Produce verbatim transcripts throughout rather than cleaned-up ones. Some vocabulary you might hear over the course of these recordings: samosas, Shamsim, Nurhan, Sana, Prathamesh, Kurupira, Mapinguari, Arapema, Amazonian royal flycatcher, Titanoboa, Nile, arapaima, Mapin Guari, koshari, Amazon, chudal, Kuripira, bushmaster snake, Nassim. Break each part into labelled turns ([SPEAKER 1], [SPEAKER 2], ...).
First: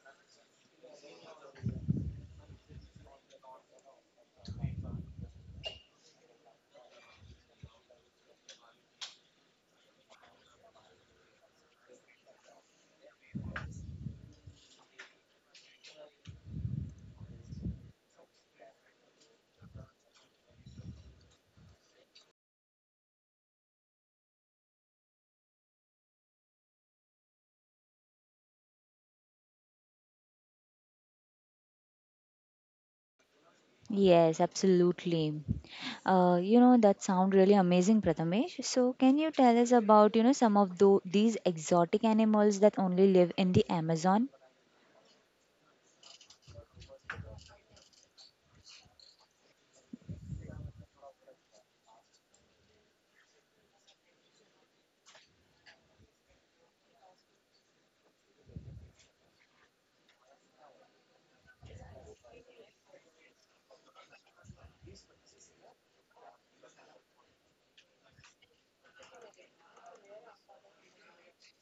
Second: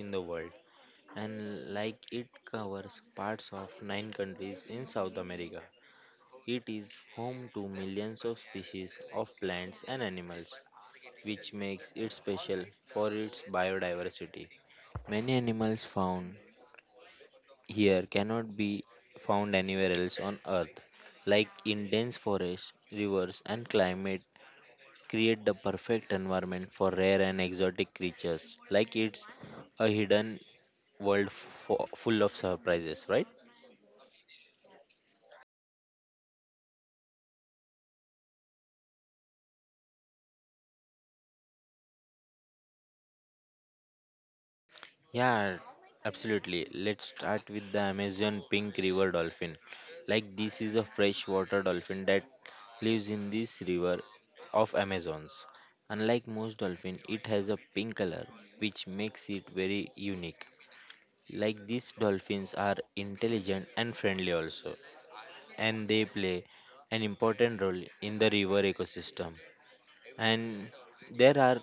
[SPEAKER 1] in the world and like it covers parts of nine countries in South America. It is home to millions of species of plants and animals, which makes it special for its biodiversity. Many animals found here cannot be found anywhere else on Earth, like in dense forests, rivers, and climate create the perfect environment for rare and exotic creatures like it's a hidden world fo- full of surprises, right?
[SPEAKER 2] Yes, absolutely. Uh, you know, that sound really amazing, Prathamesh. So, can you tell us about, you know, some of tho- these exotic animals that only live in the Amazon?
[SPEAKER 1] Yeah, absolutely. Let's start with the Amazon pink river dolphin. Like this is a freshwater dolphin that lives in this river of Amazons. Unlike most dolphins, it has a pink color, which makes it very unique. Like these dolphins are intelligent and friendly also, and they play an important role in the river ecosystem. And there are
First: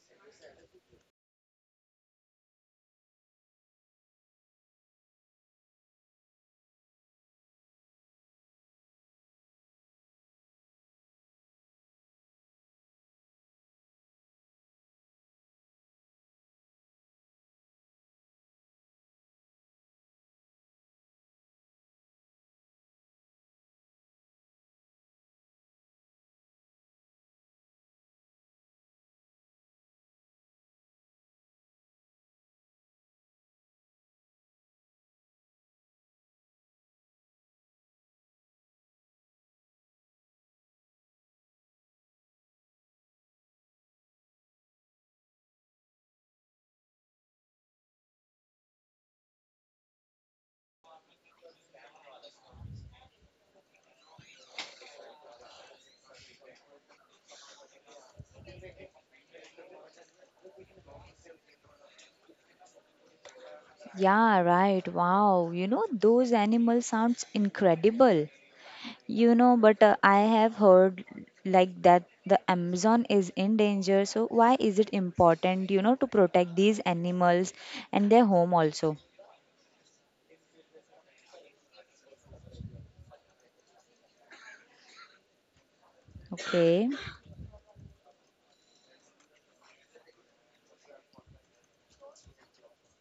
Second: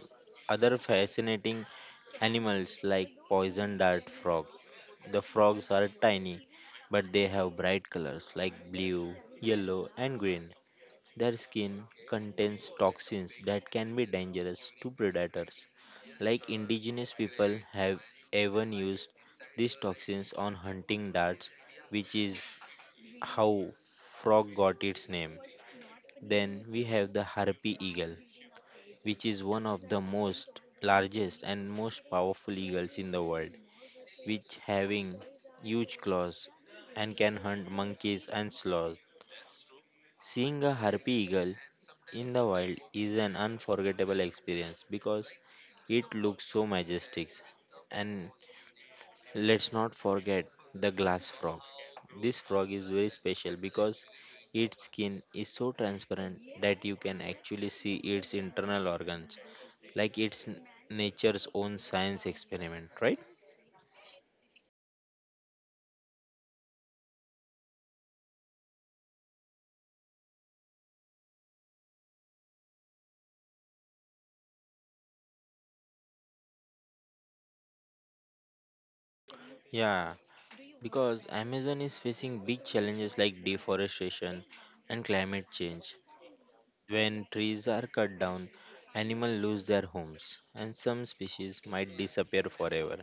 [SPEAKER 1] other fascinating animals like poison dart frog. The frogs are tiny, but they have bright colors like blue, yellow, and green. Their skin contains toxins that can be dangerous to predators. Like indigenous people have even used these toxins on hunting darts, which is how frog got its name. Then we have the harpy eagle which is one of the most largest and most powerful eagles in the world, which having huge claws and can hunt monkeys and sloths. Seeing a harpy eagle in the wild is an unforgettable experience because it looks so majestic. And let's not forget the glass frog. This frog is very special because its skin is so transparent that you can actually see its internal organs like it's n- nature's own science experiment, right?
[SPEAKER 2] Yeah, right. Wow. You know, those animals sounds incredible. You know, but uh, I have heard like that the Amazon is in danger. So why is it important, you know, to protect these animals and their home also?
[SPEAKER 1] Yeah, because Amazon is facing big challenges like deforestation and climate change.
[SPEAKER 2] Okay.
[SPEAKER 1] When trees are cut down, animals lose their homes, and some species might disappear forever.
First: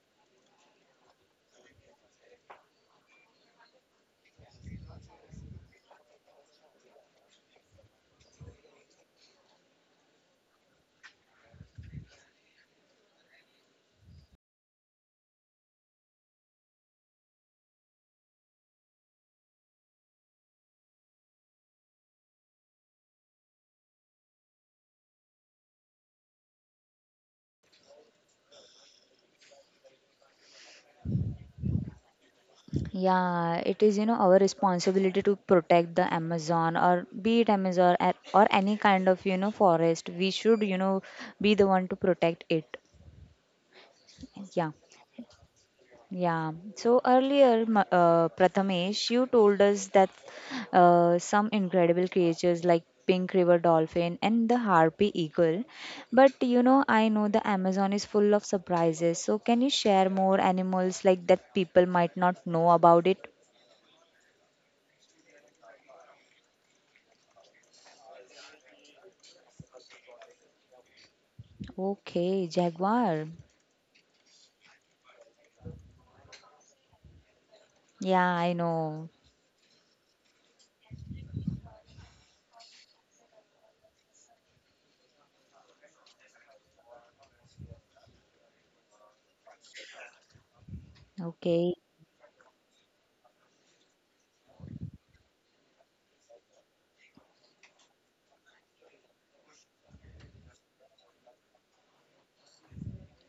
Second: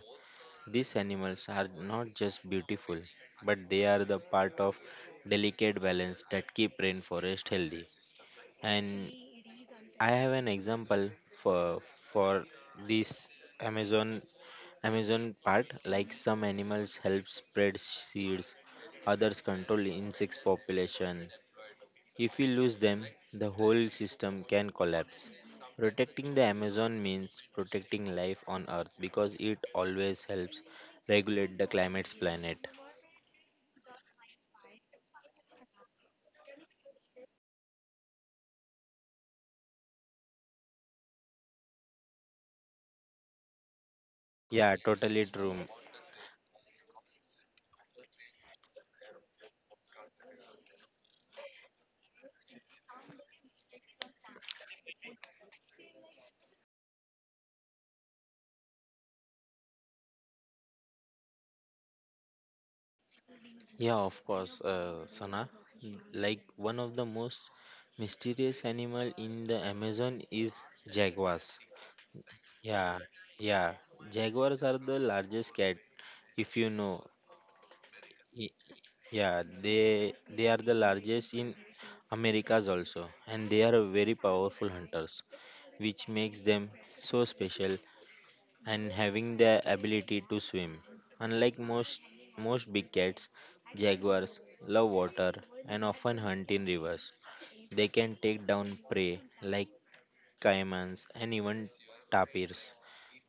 [SPEAKER 1] These animals are not just beautiful, but they are the part of delicate balance that keep rainforest healthy. And I have an example for for this Amazon Amazon part, like some animals help spread seeds, others control insect population. If we lose them, the whole system can collapse. Protecting the Amazon means protecting life on Earth because it always helps regulate the climate's planet.
[SPEAKER 2] Yeah, it is, you know, our responsibility to protect the Amazon, or be it Amazon, or, or any kind of, you know, forest. We should, you know, be the one to protect it. Yeah.
[SPEAKER 1] Yeah, totally true.
[SPEAKER 2] Yeah. So earlier, Ma- uh, Prathamesh, you told us that uh, some incredible creatures like pink river dolphin and the harpy eagle. But you know, I know the Amazon is full of surprises. So can you share more animals like that people might not know about it?
[SPEAKER 1] Yeah, of course, uh, Sana. Like one of the most mysterious animal in the Amazon is jaguars.
[SPEAKER 2] Okay,
[SPEAKER 1] Yeah,
[SPEAKER 2] jaguar.
[SPEAKER 1] yeah. Jaguars are the largest cat, if you know.
[SPEAKER 2] Yeah,
[SPEAKER 1] Y-
[SPEAKER 2] I know.
[SPEAKER 1] Yeah, they they are the largest in Americas also, and they are very powerful hunters, which makes them so special and having the ability to swim. Unlike
[SPEAKER 2] Okay,
[SPEAKER 1] most most big cats, jaguars love water and often hunt in rivers. They can take down prey like caimans, and even tapirs.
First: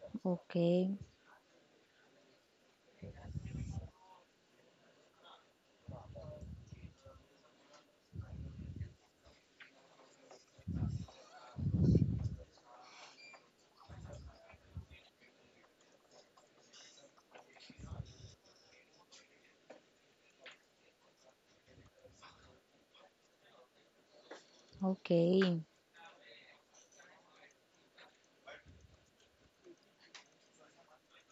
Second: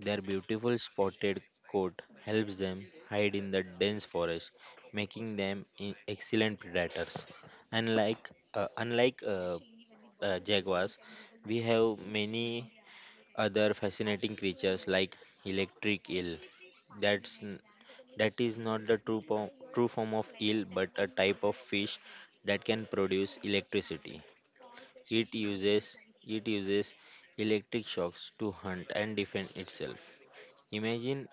[SPEAKER 1] Their beautiful
[SPEAKER 2] okay,
[SPEAKER 1] spotted coat helps them hide in the dense forest, making them i- excellent predators. Unlike uh, unlike uh, uh, jaguars, we have many other fascinating creatures like electric eel. That's n- that is not the true po- true form of eel, but a type of fish that can produce electricity. It
[SPEAKER 2] okay.
[SPEAKER 1] uses it uses electric shocks to hunt and defend itself. Imagine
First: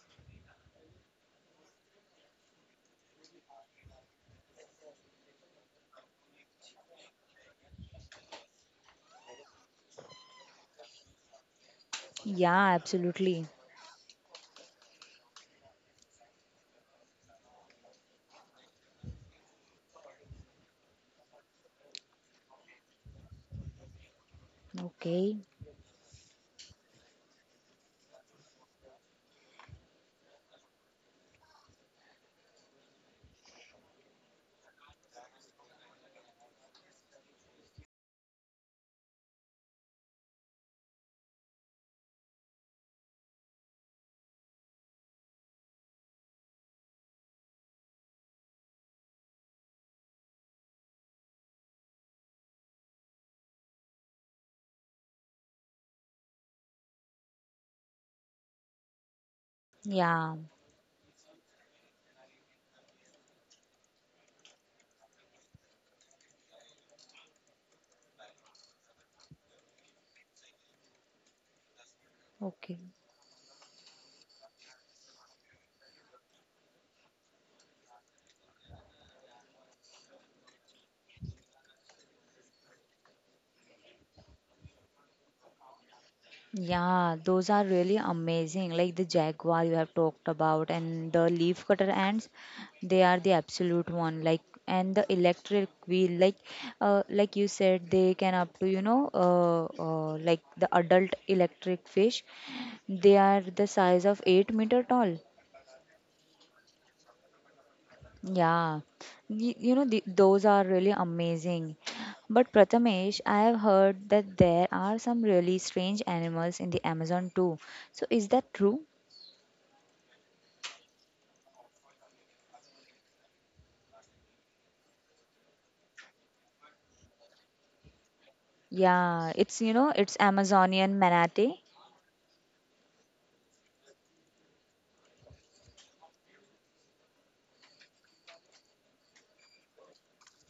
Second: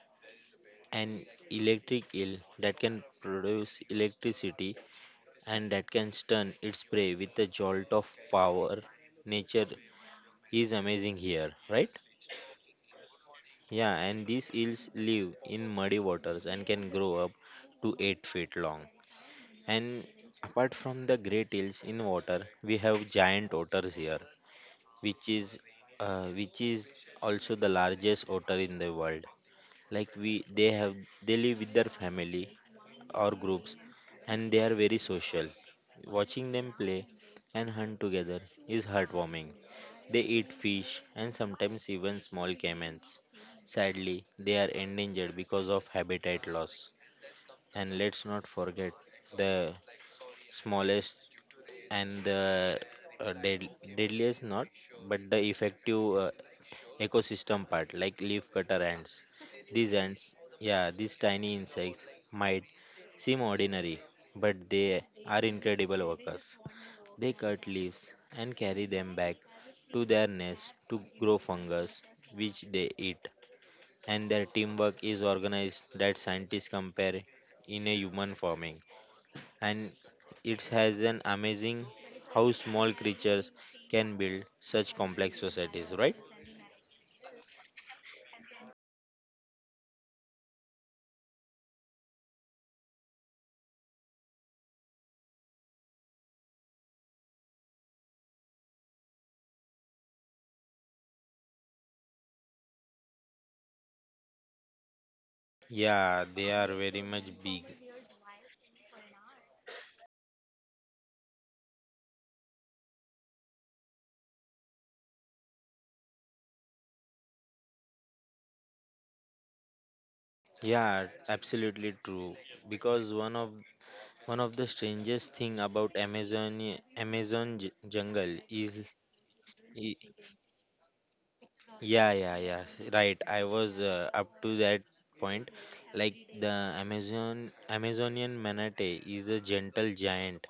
[SPEAKER 1] an electric eel that can produce electricity and that can stun its prey with a jolt of power. Nature is amazing here, right?
[SPEAKER 2] Yeah, absolutely.
[SPEAKER 1] Yeah, and these eels live in muddy waters and can grow up to eight feet long. And apart from the great eels in water, we have giant otters here which
[SPEAKER 2] Okay.
[SPEAKER 1] is uh, which is also the largest otter in the world like we they have they live with their family or groups and they are very social, watching them play and hunt together is heartwarming. They eat fish and sometimes even small caimans. Sadly, they are endangered because of habitat loss. And let's not forget the smallest and the uh, dead, deadliest not but the effective uh, ecosystem part like leaf cutter ants. These ants,
[SPEAKER 2] Yeah.
[SPEAKER 1] yeah, these tiny insects might seem ordinary, but they are incredible workers. They cut leaves and carry them back to their nest to grow fungus, which
[SPEAKER 2] Okay.
[SPEAKER 1] they eat. And their teamwork is organized that scientists compare in a human forming. And it has an amazing how small creatures can build such complex societies, right?
[SPEAKER 2] Yeah, those are really amazing. Like the jaguar you have talked about, and the leafcutter ants, they are the absolute one. Like and the electric wheel, like, uh, like you said, they can up to you know, uh, uh, like the adult electric fish, they are the size of eight meter tall.
[SPEAKER 1] Yeah, they are very much big.
[SPEAKER 2] Yeah. Y- you know, the, those are really amazing. But Prathamesh, I have heard that there are some really strange animals in the Amazon too. So is that true?
[SPEAKER 1] Yeah, absolutely true. Because one of one of the strangest thing about Amazon Amazon j- jungle is
[SPEAKER 2] Yeah, it's you know,
[SPEAKER 1] i-
[SPEAKER 2] it's Amazonian manatee.
[SPEAKER 1] yeah yeah yeah right. I was uh, up to that point. Like the Amazon Amazonian manatee is a gentle giant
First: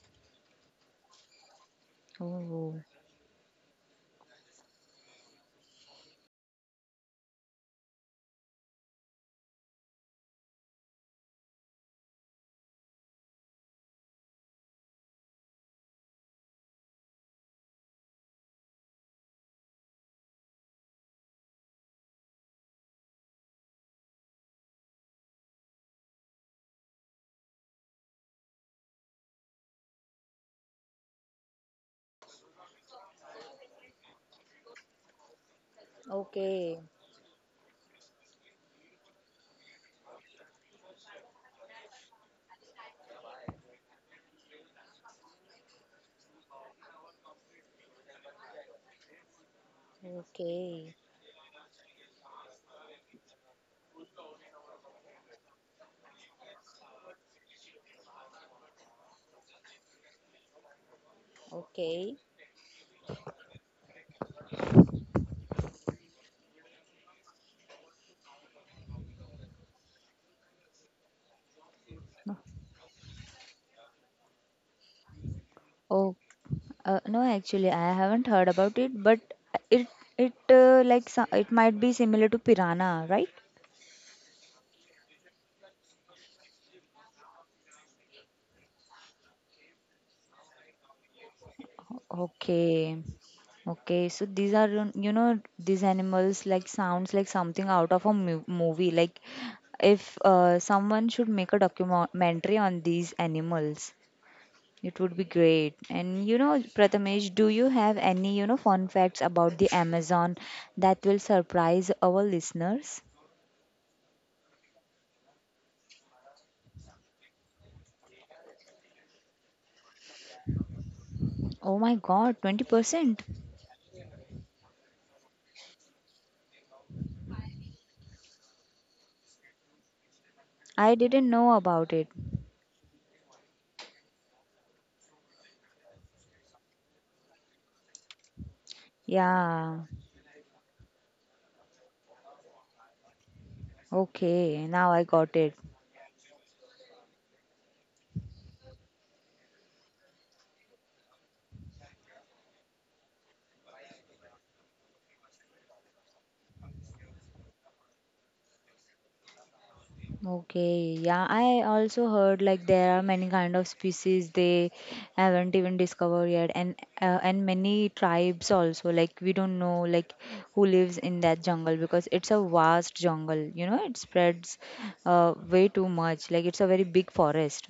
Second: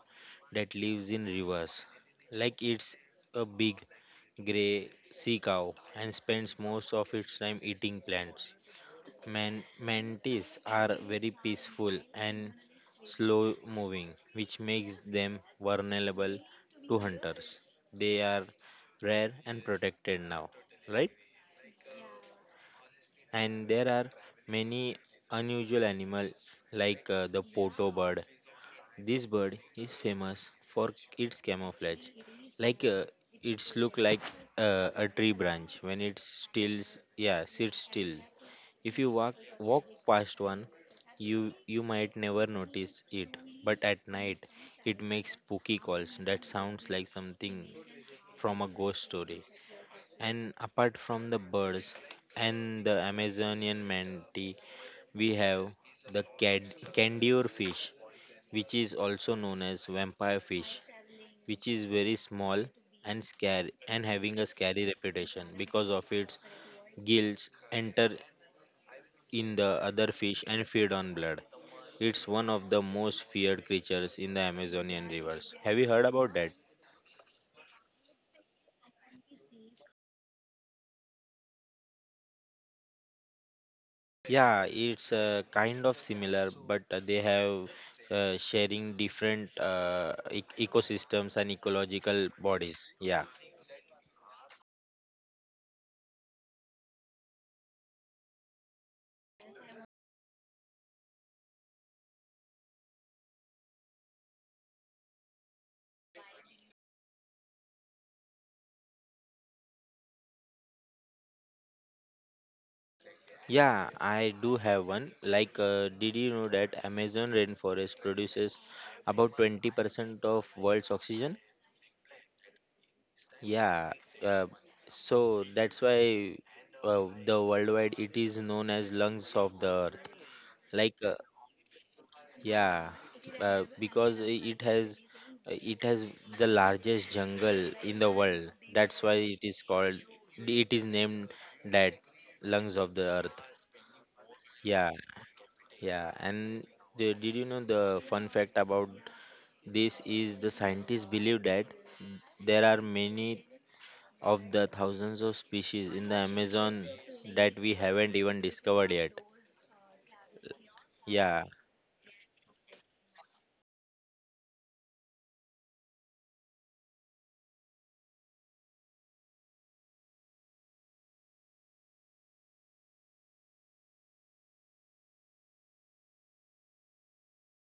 [SPEAKER 1] that lives in rivers. Like
[SPEAKER 2] Oh.
[SPEAKER 1] it's a big gray sea cow and spends most of its time eating plants. Man- mantis are very peaceful and slow moving, which makes them vulnerable to hunters. They are rare and protected now, right? And there are many unusual animals like uh, the poto bird. This bird is famous for its camouflage. Like uh, it's look like uh, a tree branch when it
[SPEAKER 2] Okay,
[SPEAKER 1] still yeah sits still. If you walk walk past one, you you might never notice it, but at night it makes spooky calls that sounds like something from a ghost story. And
[SPEAKER 2] okay,
[SPEAKER 1] apart from the birds and the Amazonian manatee, we have the cad- candior fish, which is also known as vampire fish, which is very
[SPEAKER 2] okay.
[SPEAKER 1] small and scary and having a scary reputation because of its gills enter in the other fish and feed on blood. It's one of the most feared creatures in the Amazonian rivers. Have you heard
[SPEAKER 2] Oh,
[SPEAKER 1] about that?
[SPEAKER 2] uh, no, actually, I haven't heard about it, but it it uh, like so- it might be similar to piranha, right?
[SPEAKER 1] Yeah, it's uh, kind of similar, but uh, they have uh, sharing different uh, ec- ecosystems and ecological bodies.
[SPEAKER 2] Okay,
[SPEAKER 1] Yeah.
[SPEAKER 2] okay. So these are you you know these animals like sounds like something out of a mu- movie. Like if uh, someone should make a documentary on these animals. It would be great. And you know, Prathamesh, do you have any, you know, fun facts about the Amazon that will surprise our listeners?
[SPEAKER 1] Yeah, I do have one. Like, uh, did you know that Amazon rainforest produces about twenty percent of world's oxygen?
[SPEAKER 2] Oh my God, twenty percent.
[SPEAKER 1] Yeah, uh, so that's why uh, the worldwide it is known as lungs of the earth.
[SPEAKER 2] I
[SPEAKER 1] Like, uh,
[SPEAKER 2] didn't know about it.
[SPEAKER 1] yeah, uh, because i- it has uh, it has the largest jungle in the world. That's why it is
[SPEAKER 2] Yeah.
[SPEAKER 1] called. It is named that lungs of the earth.
[SPEAKER 2] Okay,
[SPEAKER 1] Yeah.
[SPEAKER 2] now I got it.
[SPEAKER 1] Yeah, and the, did you know the fun fact about this is the scientists believe that there are many of the thousands of species in the Amazon that we haven't even discovered yet.
[SPEAKER 2] Okay, yeah,
[SPEAKER 1] Yeah,
[SPEAKER 2] I also heard like there are many kind of species they haven't even discovered yet, and uh, and many tribes also, like we don't know, like who lives in that jungle because it's a vast jungle, you know, it spreads uh, way too much. Like it's a very big forest.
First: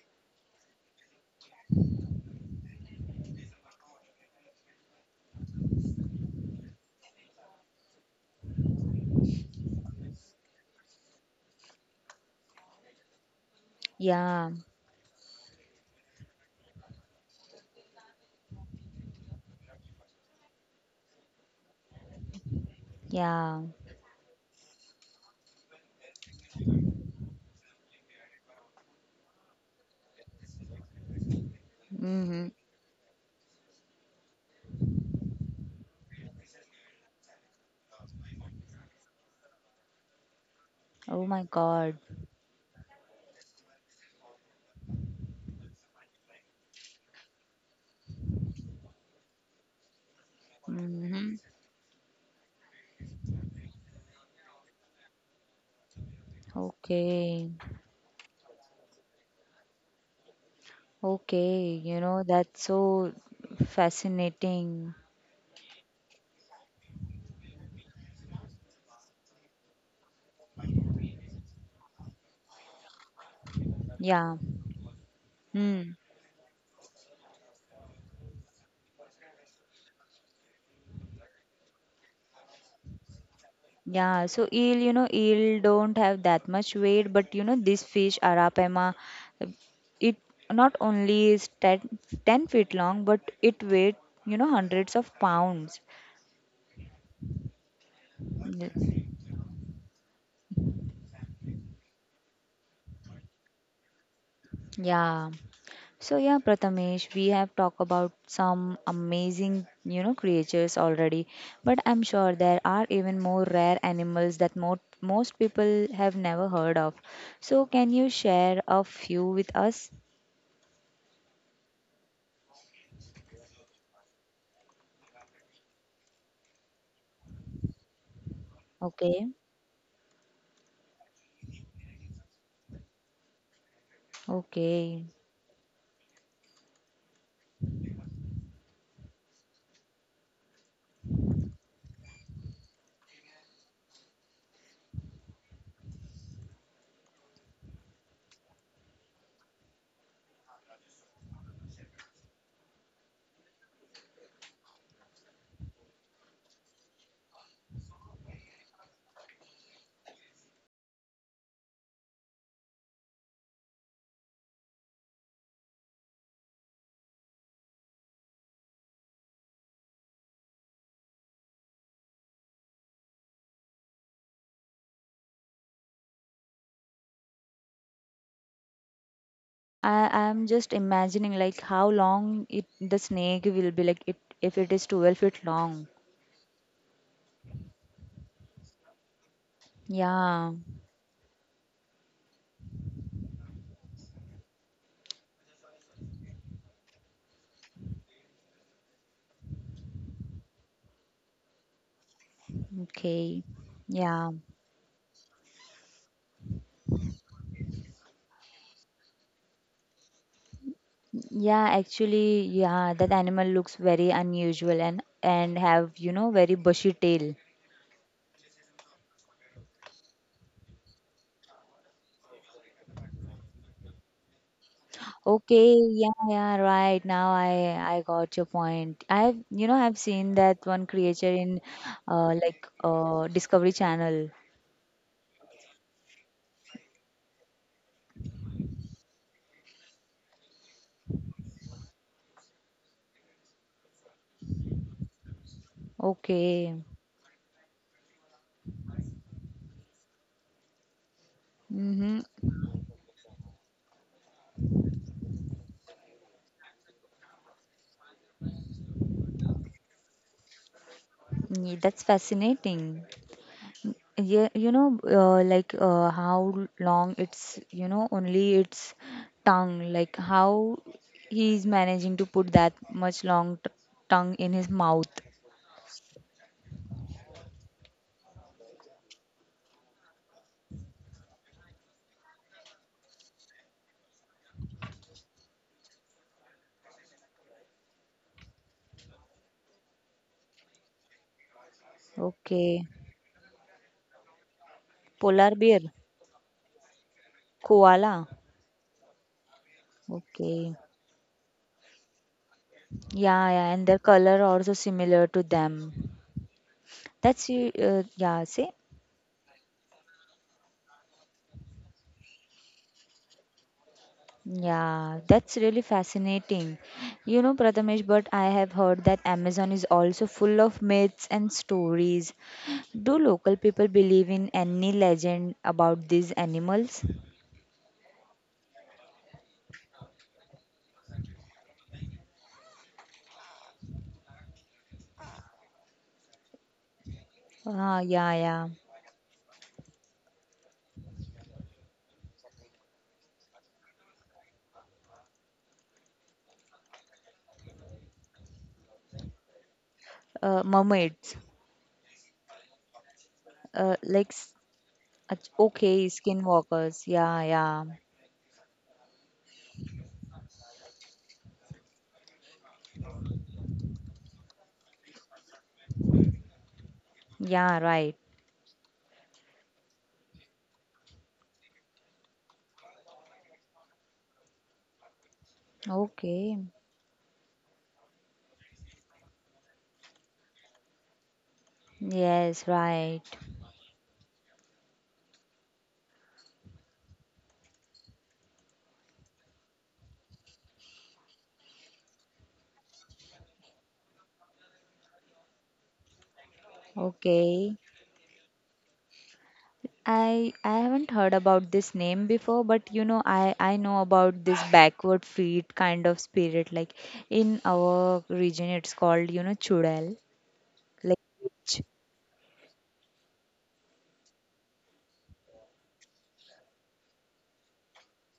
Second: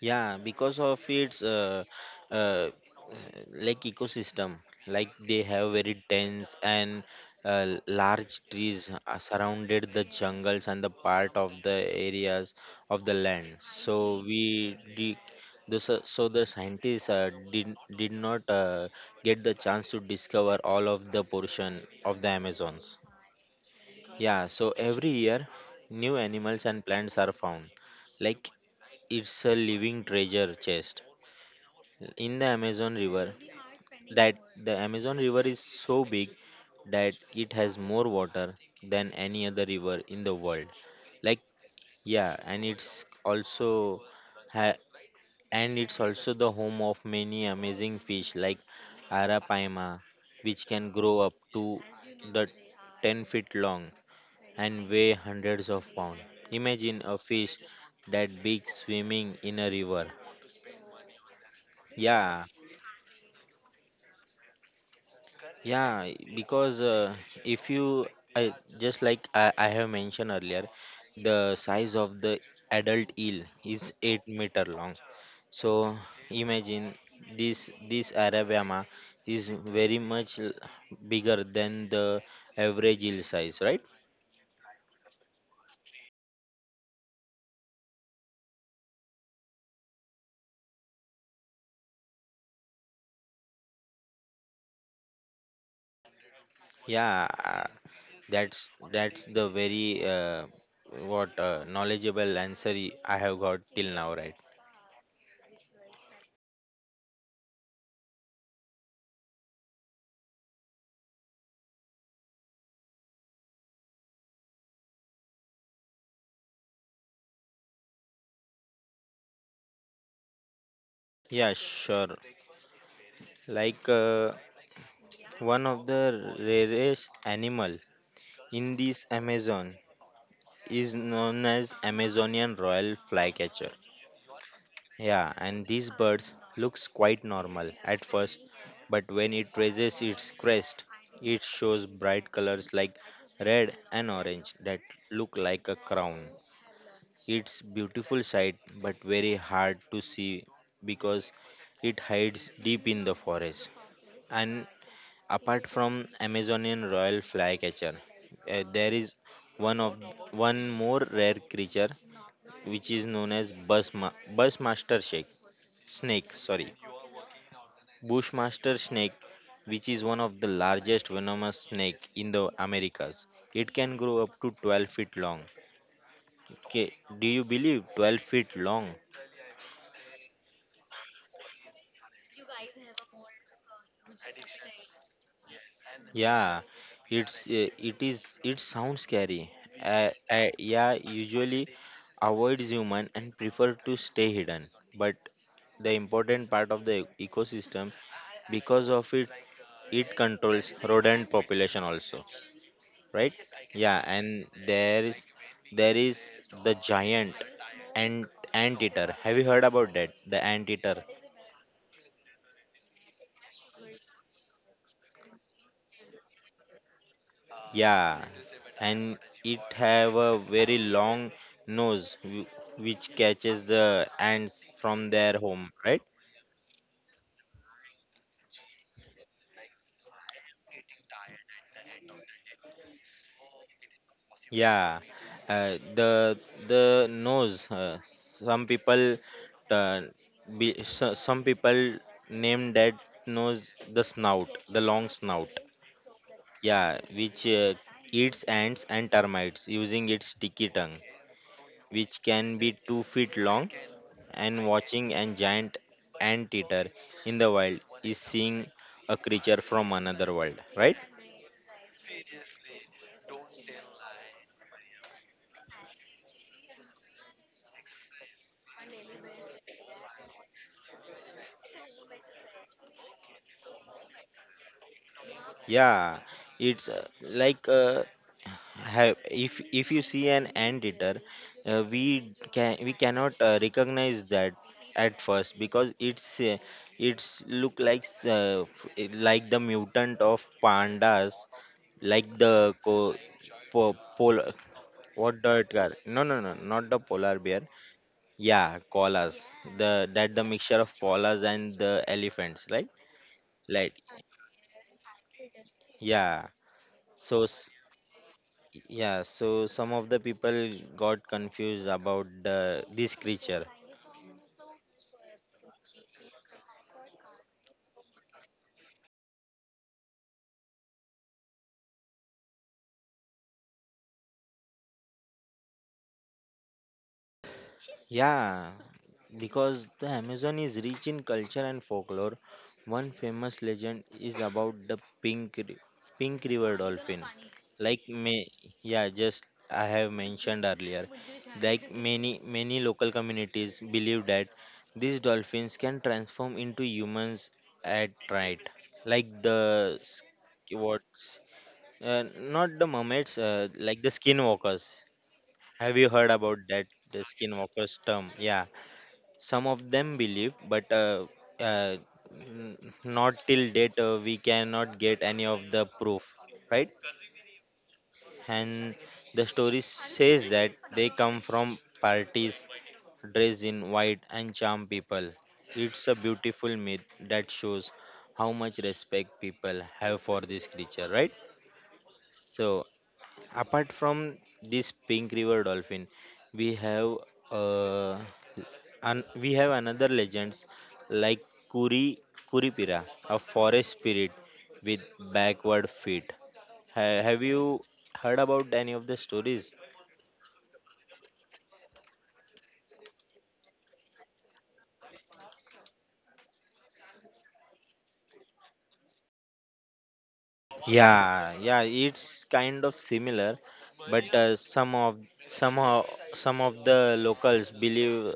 [SPEAKER 1] yeah, because of its uh, uh, like ecosystem, like they have very dense and uh, large trees uh, surrounded the jungles and the part of the areas of the land. So
[SPEAKER 2] Yeah,
[SPEAKER 1] we did, the, so so the scientists uh, did did not uh, get the chance to discover all of the portion of the Amazons.
[SPEAKER 2] yeah.
[SPEAKER 1] Yeah, so every year new animals and plants are found. Like it's a living treasure chest in the
[SPEAKER 2] Mm-hmm.
[SPEAKER 1] Amazon River that the Amazon River is so big that it has more water than any other river in the world.
[SPEAKER 2] Oh
[SPEAKER 1] Like
[SPEAKER 2] my God.
[SPEAKER 1] yeah, and it's also ha- and it's also the home of many amazing fish like arapaima, which can grow up
[SPEAKER 2] Mm-hmm.
[SPEAKER 1] to the ten feet long and weigh hundreds of pounds. Imagine a
[SPEAKER 2] Okay,
[SPEAKER 1] fish that big swimming in a river.
[SPEAKER 2] okay. You know,
[SPEAKER 1] Yeah,
[SPEAKER 2] that's so fascinating.
[SPEAKER 1] yeah, because uh, if you I, just like I, I have mentioned earlier, the size of the adult eel is 8
[SPEAKER 2] Yeah.
[SPEAKER 1] meter long.
[SPEAKER 2] Hmm.
[SPEAKER 1] So imagine this this Arabama is very much l- bigger than the average eel size, right?
[SPEAKER 2] Yeah, so eel, you know, eel don't have that much weight, but you know, this fish, Arapema, it not only is ten ten feet long, but it weighs, you know, hundreds of pounds.
[SPEAKER 1] Yeah, uh, that's that's
[SPEAKER 2] Y-
[SPEAKER 1] the very uh, what uh, knowledgeable answer I have got till now, right?
[SPEAKER 2] Yeah. So yeah, Prathamesh, we have talked about some amazing, you know, creatures already, but I'm sure there are even more rare animals that mo- most people have never heard of. So can you share a few with us?
[SPEAKER 1] Yeah, sure. Like uh, one of the rarest animal in this
[SPEAKER 2] Okay.
[SPEAKER 1] Amazon is known as Amazonian royal flycatcher.
[SPEAKER 2] Okay.
[SPEAKER 1] Yeah, and these birds looks quite normal at first, but when it raises its crest, it shows bright colors like red and orange that look like a crown. It's beautiful sight but very hard to see because it hides deep in the forest. And apart from Amazonian royal flycatcher, uh, there is one of one more rare creature which is known as busma, busmaster snake. Snake, sorry, bushmaster snake, which is one of the largest venomous snake in the Americas. It can grow up to twelve feet long. Okay, do you believe twelve feet long?
[SPEAKER 2] I I'm just imagining like how long it the snake will be, like it if it is twelve feet long.
[SPEAKER 1] Yeah, it's uh, it is it sounds scary. Uh, uh,
[SPEAKER 2] Yeah.
[SPEAKER 1] yeah, usually avoid human and prefer to stay hidden. But the important part of the e- ecosystem because of it it controls rodent population also, right?
[SPEAKER 2] Okay.
[SPEAKER 1] Yeah,
[SPEAKER 2] Yeah.
[SPEAKER 1] and there is there is the giant ant anteater. Have you heard about that? The anteater.
[SPEAKER 2] Yeah, actually, yeah, that animal looks very unusual and and have, you know, very bushy tail.
[SPEAKER 1] Yeah, and it have a very long nose wh- which catches the ants from their
[SPEAKER 2] Okay,
[SPEAKER 1] home, right?
[SPEAKER 2] yeah, yeah, right. Now I I got your point. I've, you know, I've seen that one creature in uh like uh Discovery Channel.
[SPEAKER 1] Yeah, uh, the the nose. Uh, some people, uh, be, so, some people name that nose the snout, the long snout.
[SPEAKER 2] Okay.
[SPEAKER 1] Yeah, which uh, eats ants and termites using its sticky tongue, which
[SPEAKER 2] Mm-hmm.
[SPEAKER 1] can be two feet long. And watching an giant anteater in the wild is seeing a creature from another world, right?
[SPEAKER 2] That's fascinating. Yeah, you know, uh, like uh, how long it's, you know, only its tongue, like how he's managing to put that much long t tongue in his mouth.
[SPEAKER 1] Yeah, it's uh, like uh, have, if if you see an anteater, uh, we can we cannot uh, recognize that at first because it's uh, it's look like uh, f- like the mutant of pandas, like the
[SPEAKER 2] Okay.
[SPEAKER 1] co- po- polar— what
[SPEAKER 2] Polar
[SPEAKER 1] the
[SPEAKER 2] bear,
[SPEAKER 1] car? No, no, no, not the polar bear.
[SPEAKER 2] koala.
[SPEAKER 1] Yeah, koalas. The that the
[SPEAKER 2] Okay.
[SPEAKER 1] mixture of koalas and the elephants, right?
[SPEAKER 2] Yeah, yeah, and
[SPEAKER 1] Like,
[SPEAKER 2] their color also similar to them.
[SPEAKER 1] yeah. So
[SPEAKER 2] That's you,
[SPEAKER 1] s-
[SPEAKER 2] uh, yeah, see?
[SPEAKER 1] yeah, so some of the people got confused about the this creature.
[SPEAKER 2] Yeah, that's really fascinating. You know, Prathamesh, but I have heard that Amazon is also full of myths and stories. Do local people believe in any legend about these animals?
[SPEAKER 1] Yeah, because the Amazon is rich in culture and folklore. One famous legend is about the pink ri- pink river dolphin.
[SPEAKER 2] Ah,
[SPEAKER 1] Like
[SPEAKER 2] yeah,
[SPEAKER 1] may
[SPEAKER 2] yeah.
[SPEAKER 1] Yeah, just I have mentioned earlier. Like many many local communities believe that these dolphins can transform into humans at night. Like the
[SPEAKER 2] Uh,
[SPEAKER 1] sk-
[SPEAKER 2] mermaids,
[SPEAKER 1] what's uh, Not the mermaids, uh,
[SPEAKER 2] uh,
[SPEAKER 1] like the
[SPEAKER 2] like, s-
[SPEAKER 1] skinwalkers.
[SPEAKER 2] ach-
[SPEAKER 1] Have
[SPEAKER 2] okay,
[SPEAKER 1] you heard about that,
[SPEAKER 2] skinwalkers.
[SPEAKER 1] the
[SPEAKER 2] Yeah, yeah.
[SPEAKER 1] skinwalkers term? Yeah, some of them believe, but uh, uh, n- not till date uh, we cannot get any of the proof, right?
[SPEAKER 2] Yeah, right.
[SPEAKER 1] And the story says that they come from parties dressed in white and charm people. It's a
[SPEAKER 2] Okay.
[SPEAKER 1] beautiful myth that shows how much respect people have for this creature, right?
[SPEAKER 2] Yes,
[SPEAKER 1] So
[SPEAKER 2] right.
[SPEAKER 1] apart from this pink river dolphin, we have uh, and we have another legends like Kuri Kuripira, a forest spirit with backward feet. Ha- have you
[SPEAKER 2] Okay.
[SPEAKER 1] heard about any of the stories?
[SPEAKER 2] I I haven't heard about this name before, but you know, I I know about this backward feet kind of spirit. Like in our region, it's called you know chudal, like
[SPEAKER 1] Yeah,
[SPEAKER 2] witch,
[SPEAKER 1] yeah, it's kind of similar, but uh, some of somehow some of the locals believe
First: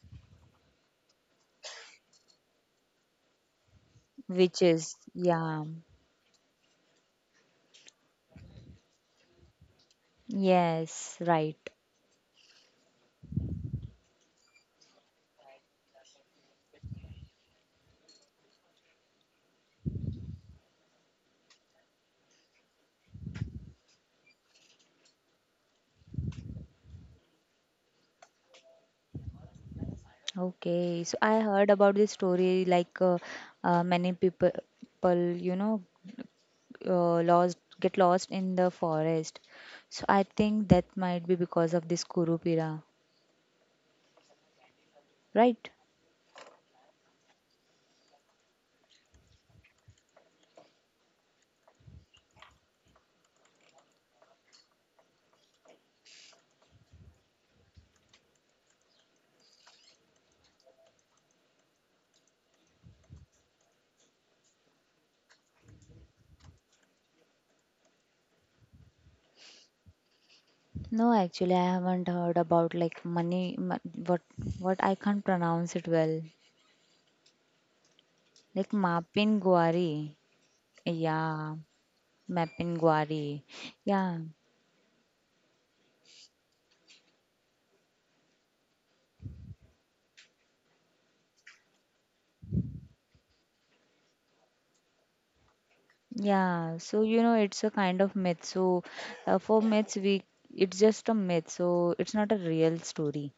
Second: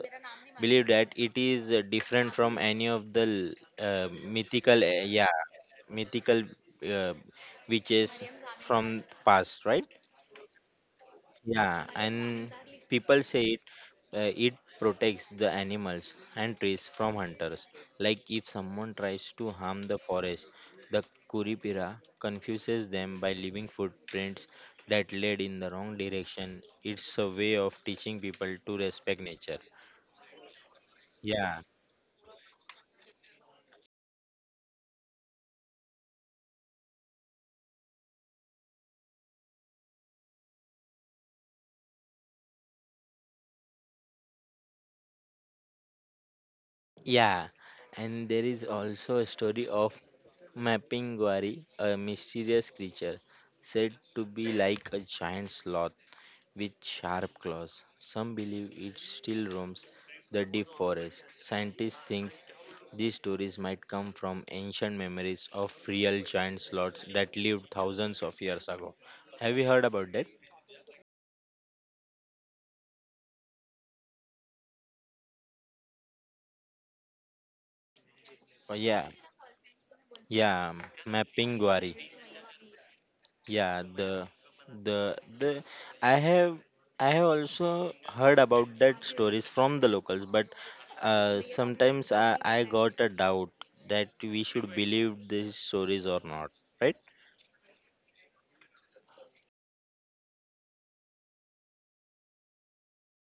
[SPEAKER 1] believe that it is uh, different from any of the l- uh, mythical
[SPEAKER 2] witches.
[SPEAKER 1] uh, yeah
[SPEAKER 2] Yeah.
[SPEAKER 1] mythical uh, witches from past, right?
[SPEAKER 2] Yes. Right.
[SPEAKER 1] Yeah, and people say it, uh, it protects the animals and trees from hunters. Like if someone tries to harm the forest, the Kuripira confuses them by leaving footprints that lead in the wrong direction. It's a way of teaching people to respect nature.
[SPEAKER 2] Okay. So I
[SPEAKER 1] Yeah,
[SPEAKER 2] heard about this story. Like uh, uh, many people, people you know, uh, lost get lost in the forest. So I think that might be because of this Kurupira, right?
[SPEAKER 1] yeah, and there is also a story of Mapping Guari, a mysterious creature said to be like a giant sloth with sharp claws. Some believe it still roams the deep forest. Scientists think these stories might come from ancient memories of real giant sloths that lived thousands of years ago. Have you heard about that?
[SPEAKER 2] No, actually, I haven't heard about like money. ma- What what I can't pronounce it well. Like
[SPEAKER 1] Oh, yeah,
[SPEAKER 2] Mapin Guari.
[SPEAKER 1] yeah,
[SPEAKER 2] Yeah,
[SPEAKER 1] Mapinguari.
[SPEAKER 2] Mapin Guari.
[SPEAKER 1] Yeah,
[SPEAKER 2] Yeah,
[SPEAKER 1] the the the I have I have also heard about that stories from the locals, but uh, sometimes I, I got a doubt that we should believe these stories or not,
[SPEAKER 2] yeah.
[SPEAKER 1] right?
[SPEAKER 2] So you know, it's a kind of myth. So uh, for myths, we it's just a myth. So it's not a real story.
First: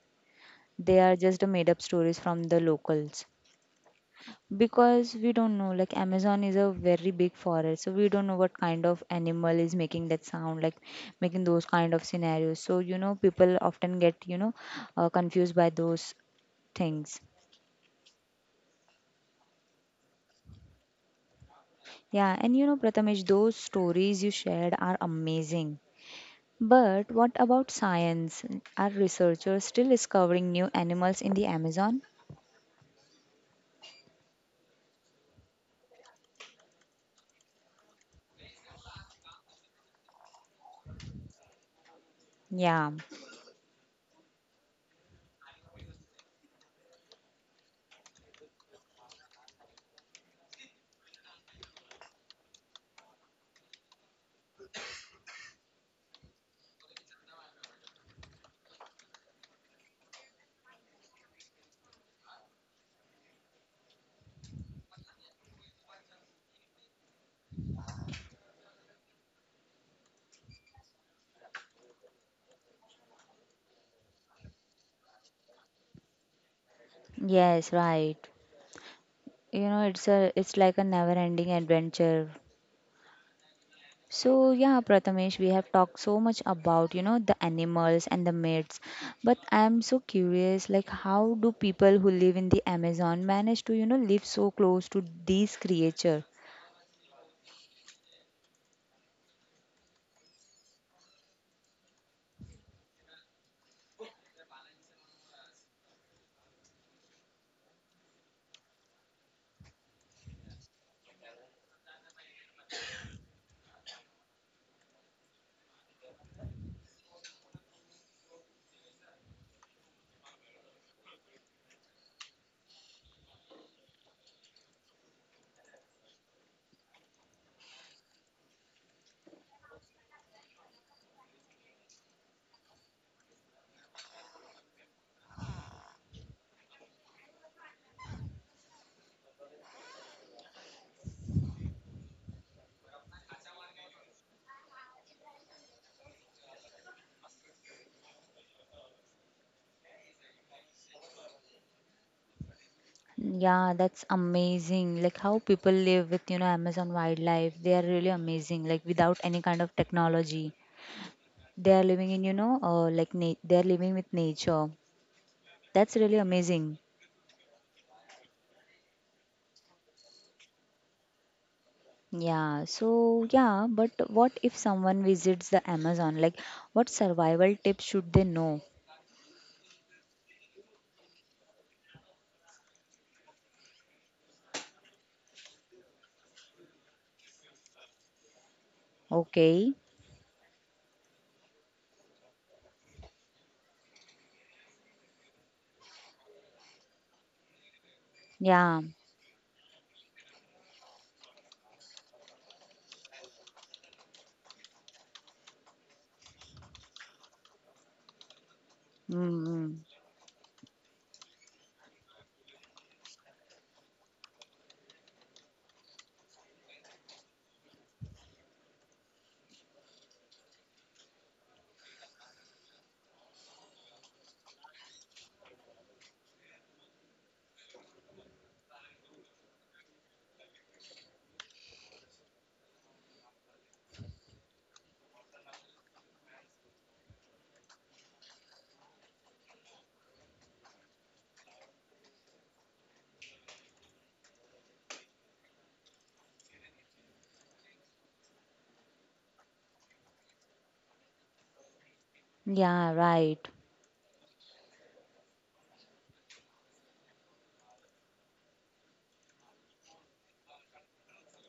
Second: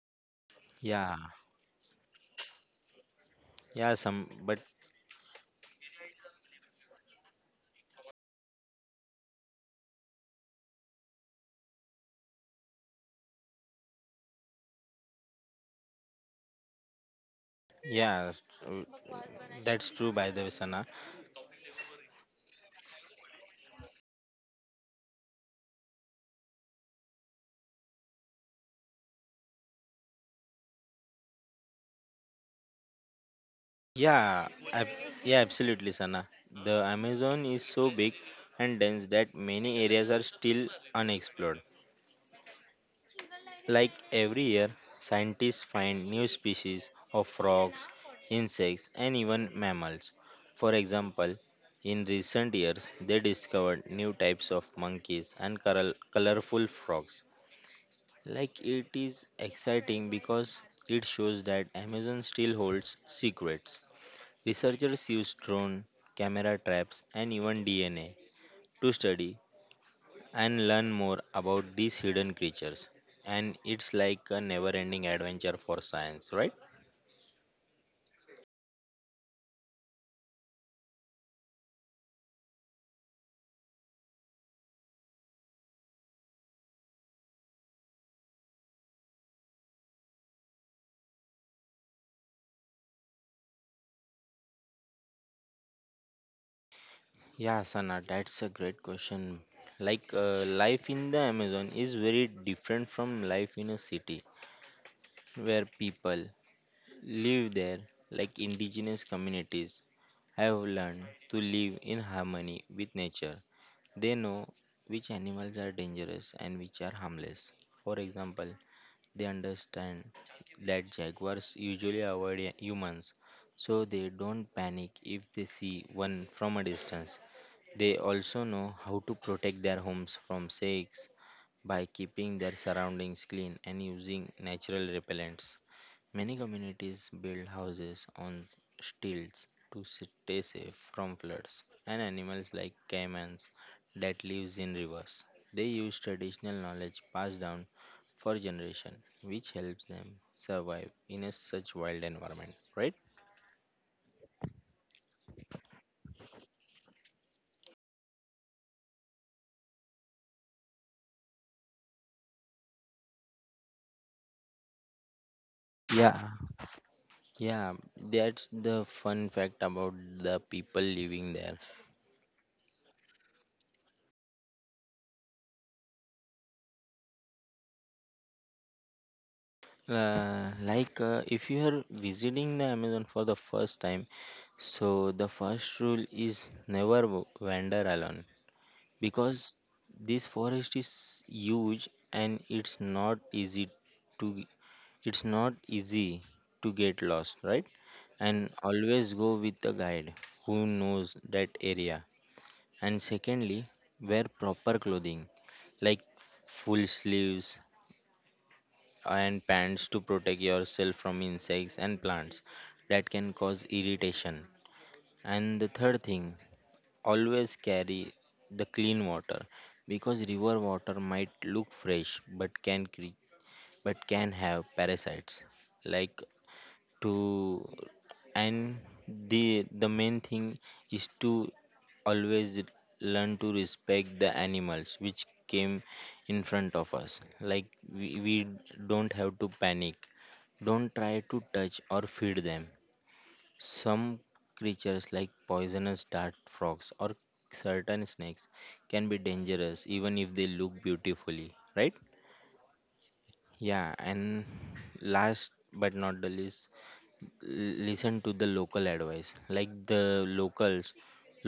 [SPEAKER 2] They are
[SPEAKER 1] Yeah,
[SPEAKER 2] just a made up stories from the locals.
[SPEAKER 1] yeah, some, but
[SPEAKER 2] Because we don't know, like Amazon is a very big forest, so we don't know what kind of animal is making that sound, like making those kind of scenarios, so you know people often get you know uh, confused by those things.
[SPEAKER 1] yeah, uh, that's true by the way, Sana.
[SPEAKER 2] Yeah, and you know Prathamesh, those stories you shared are amazing, but what about science? Are researchers still discovering new animals in the Amazon?
[SPEAKER 1] Yeah, ab yeah, absolutely, Sana. The Amazon is so big and dense that many areas are still unexplored.
[SPEAKER 2] Yeah.
[SPEAKER 1] Like every year, scientists find new species of frogs, insects, and even mammals. For example, in recent years, they discovered new types of monkeys and coral- colorful frogs. Like it is exciting because it shows that Amazon still holds secrets. Researchers use drone, camera traps, and even D N A to study and learn more about these hidden creatures. And it's like a never ending adventure for science, right?
[SPEAKER 2] Yes, right. you know it's a it's like a never ending adventure. So yeah, Prathamesh, we have talked so much about, you know, the animals and the myths, but I'm so curious, like how do people who live in the Amazon manage to, you know, live so close to these creature?
[SPEAKER 1] Yeah, Sana, that's a great question. Like, uh, life in the Amazon is very different from life in a city where people live there. Like indigenous communities have learned to live in harmony with nature. They know which animals are dangerous and which are harmless. For example, they understand that jaguars usually avoid hu- humans, so they don't panic if they see one from a distance. They also know how to protect their homes from snakes by keeping their surroundings clean and using natural repellents. Many communities build houses on stilts to stay safe from floods and animals like caimans that lives in rivers. They use traditional knowledge passed down for generations, which helps them survive in a such wild environment, right?
[SPEAKER 2] Yeah, that's amazing. Like how people live with, you know, Amazon wildlife, they are really amazing, like without any kind of technology. They are living in, you know, uh, like na- they are living with nature. That's really
[SPEAKER 1] Yeah.
[SPEAKER 2] amazing.
[SPEAKER 1] Yeah, that's the fun fact about the people living there.
[SPEAKER 2] Yeah, so yeah, but what if someone visits the Amazon? Like, what survival tips should they know?
[SPEAKER 1] Uh, like uh, if you are visiting the Amazon for the first time, so the first rule is never w- wander alone because
[SPEAKER 2] Okay,
[SPEAKER 1] this forest is huge, and it's not easy to— it's not easy to get lost, right? And
[SPEAKER 2] yeah,
[SPEAKER 1] always go with a guide who knows that area. And secondly, wear proper clothing like full sleeves and
[SPEAKER 2] mm,
[SPEAKER 1] pants to protect yourself from insects and plants that can cause irritation. And the third thing, always carry the clean water because river water might look fresh but can cre- but can have parasites, like, to— and the the main thing is to always learn to respect the animals which came in front of us. Like we, we don't have to panic, don't try to touch or feed them. Some creatures like poisonous dart frogs or certain snakes can be dangerous even if they look beautifully, right?
[SPEAKER 2] yeah, right.
[SPEAKER 1] Yeah, and last but not the least, listen to the local advice. Like the locals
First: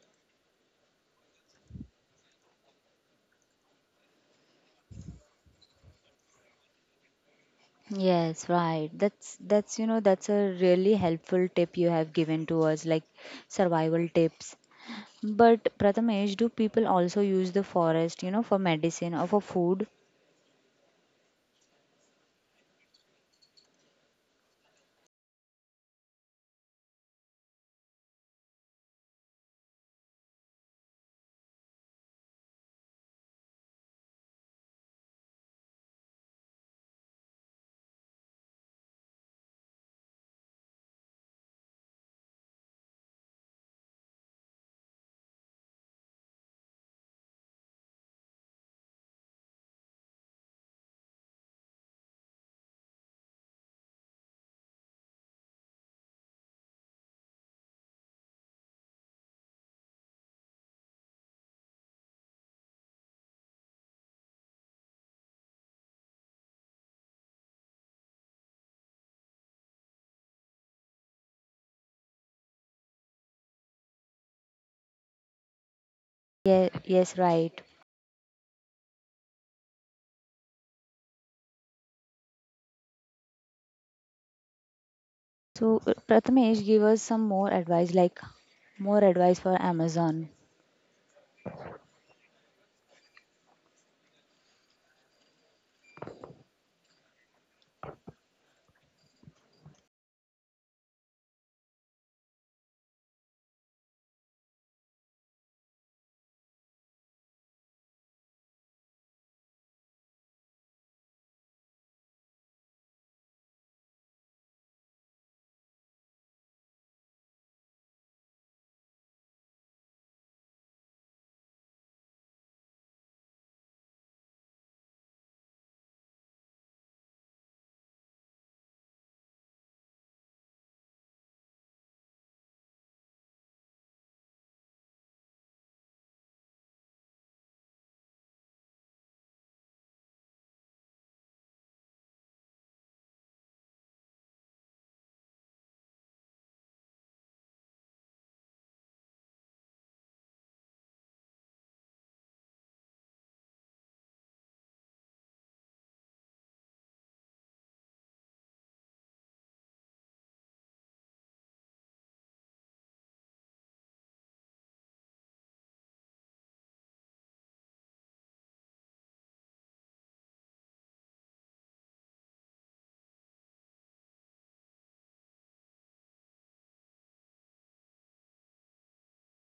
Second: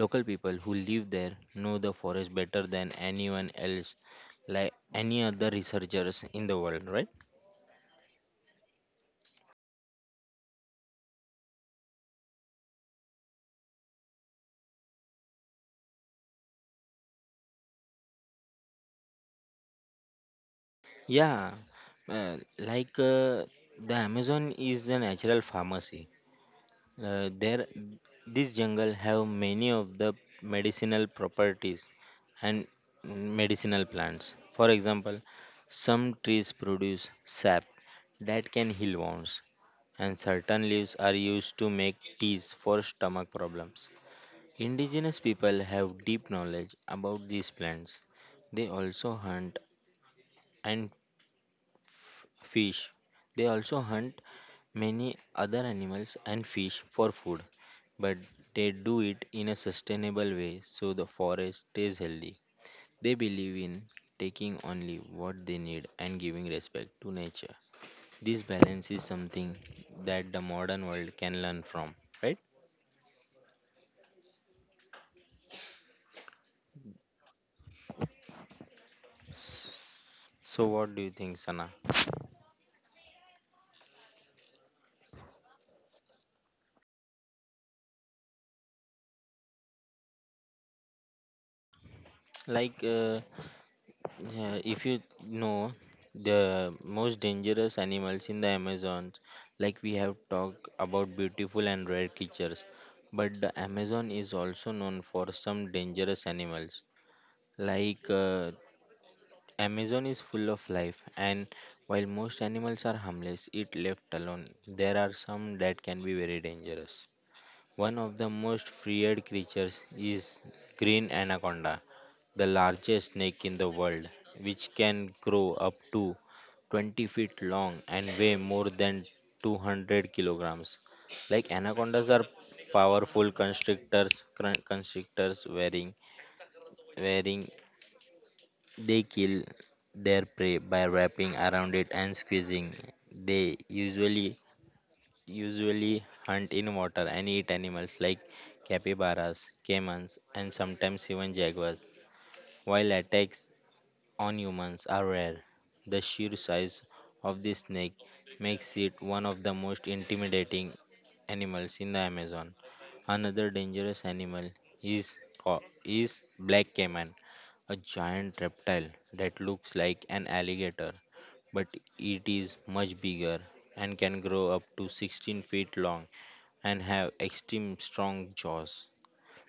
[SPEAKER 1] local people who live there know the forest better than anyone else, like any other researchers in the world, right?
[SPEAKER 2] Yes, right. That's that's you know that's a really helpful tip you have given to us, like survival tips. But Prathamesh, do people also use the forest, you know, for medicine or for food?
[SPEAKER 1] Yeah, uh, like uh, the Amazon is a natural pharmacy. Uh, there, this jungle have many of the medicinal properties and medicinal plants. For example, some trees produce sap that can heal wounds, and certain leaves are used to make teas for stomach problems. Indigenous people have deep knowledge about these plants. They also hunt and fish. They also hunt many other animals and fish for food, but they do it in a sustainable way so the forest stays healthy. They believe in taking only what they need and giving respect to nature. This balance is something that the modern world can learn from, right?
[SPEAKER 2] Yeah, yes, right.
[SPEAKER 1] So, what do you think, Sana?
[SPEAKER 2] So uh, Prathamesh, give us some more advice, like more advice for Amazon.
[SPEAKER 1] Like, uh, yeah, if you know the most dangerous animals in the Amazon, like we have talked about beautiful and rare creatures, but the Amazon is also known for some dangerous animals. Like, uh, Amazon is full of life, and while most animals are harmless, it left alone, there are some that can be very dangerous. One of the most feared creatures is green anaconda, the largest snake in the world, which can grow up to twenty feet long and weigh more than two hundred kilograms. Like anacondas are powerful constrictors, cr- constrictors wearing, wearing— they kill their prey by wrapping around it and squeezing. They usually usually hunt in water and eat animals like capybaras, caimans, and sometimes even jaguars. While attacks on humans are rare. The sheer size of this snake makes it one of the most intimidating animals in the Amazon. Another dangerous animal is co- is black caiman, a giant reptile that looks like an alligator, but it is much bigger and can grow up to sixteen feet long and have extreme strong jaws.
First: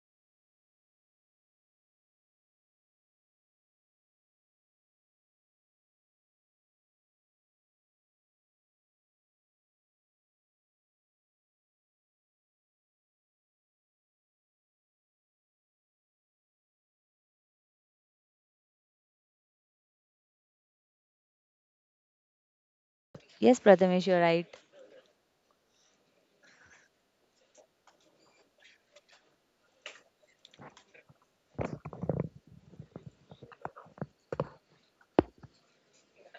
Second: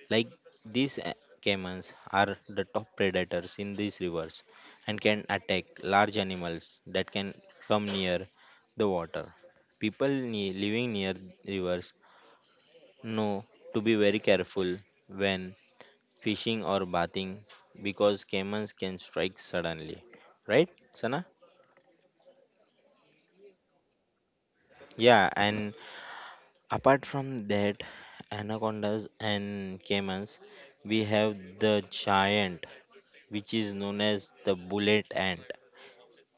[SPEAKER 1] Like these a- caimans are the top predators in these rivers and can attack large animals that can come near the water. People ne- living near rivers know to be very careful when fishing or bathing because caimans can strike suddenly. Right, Sana?
[SPEAKER 2] Yes, Prathamesh, you're right.
[SPEAKER 1] Yeah, and apart from that, anacondas and caimans, we have the giant, which is known as the bullet ant,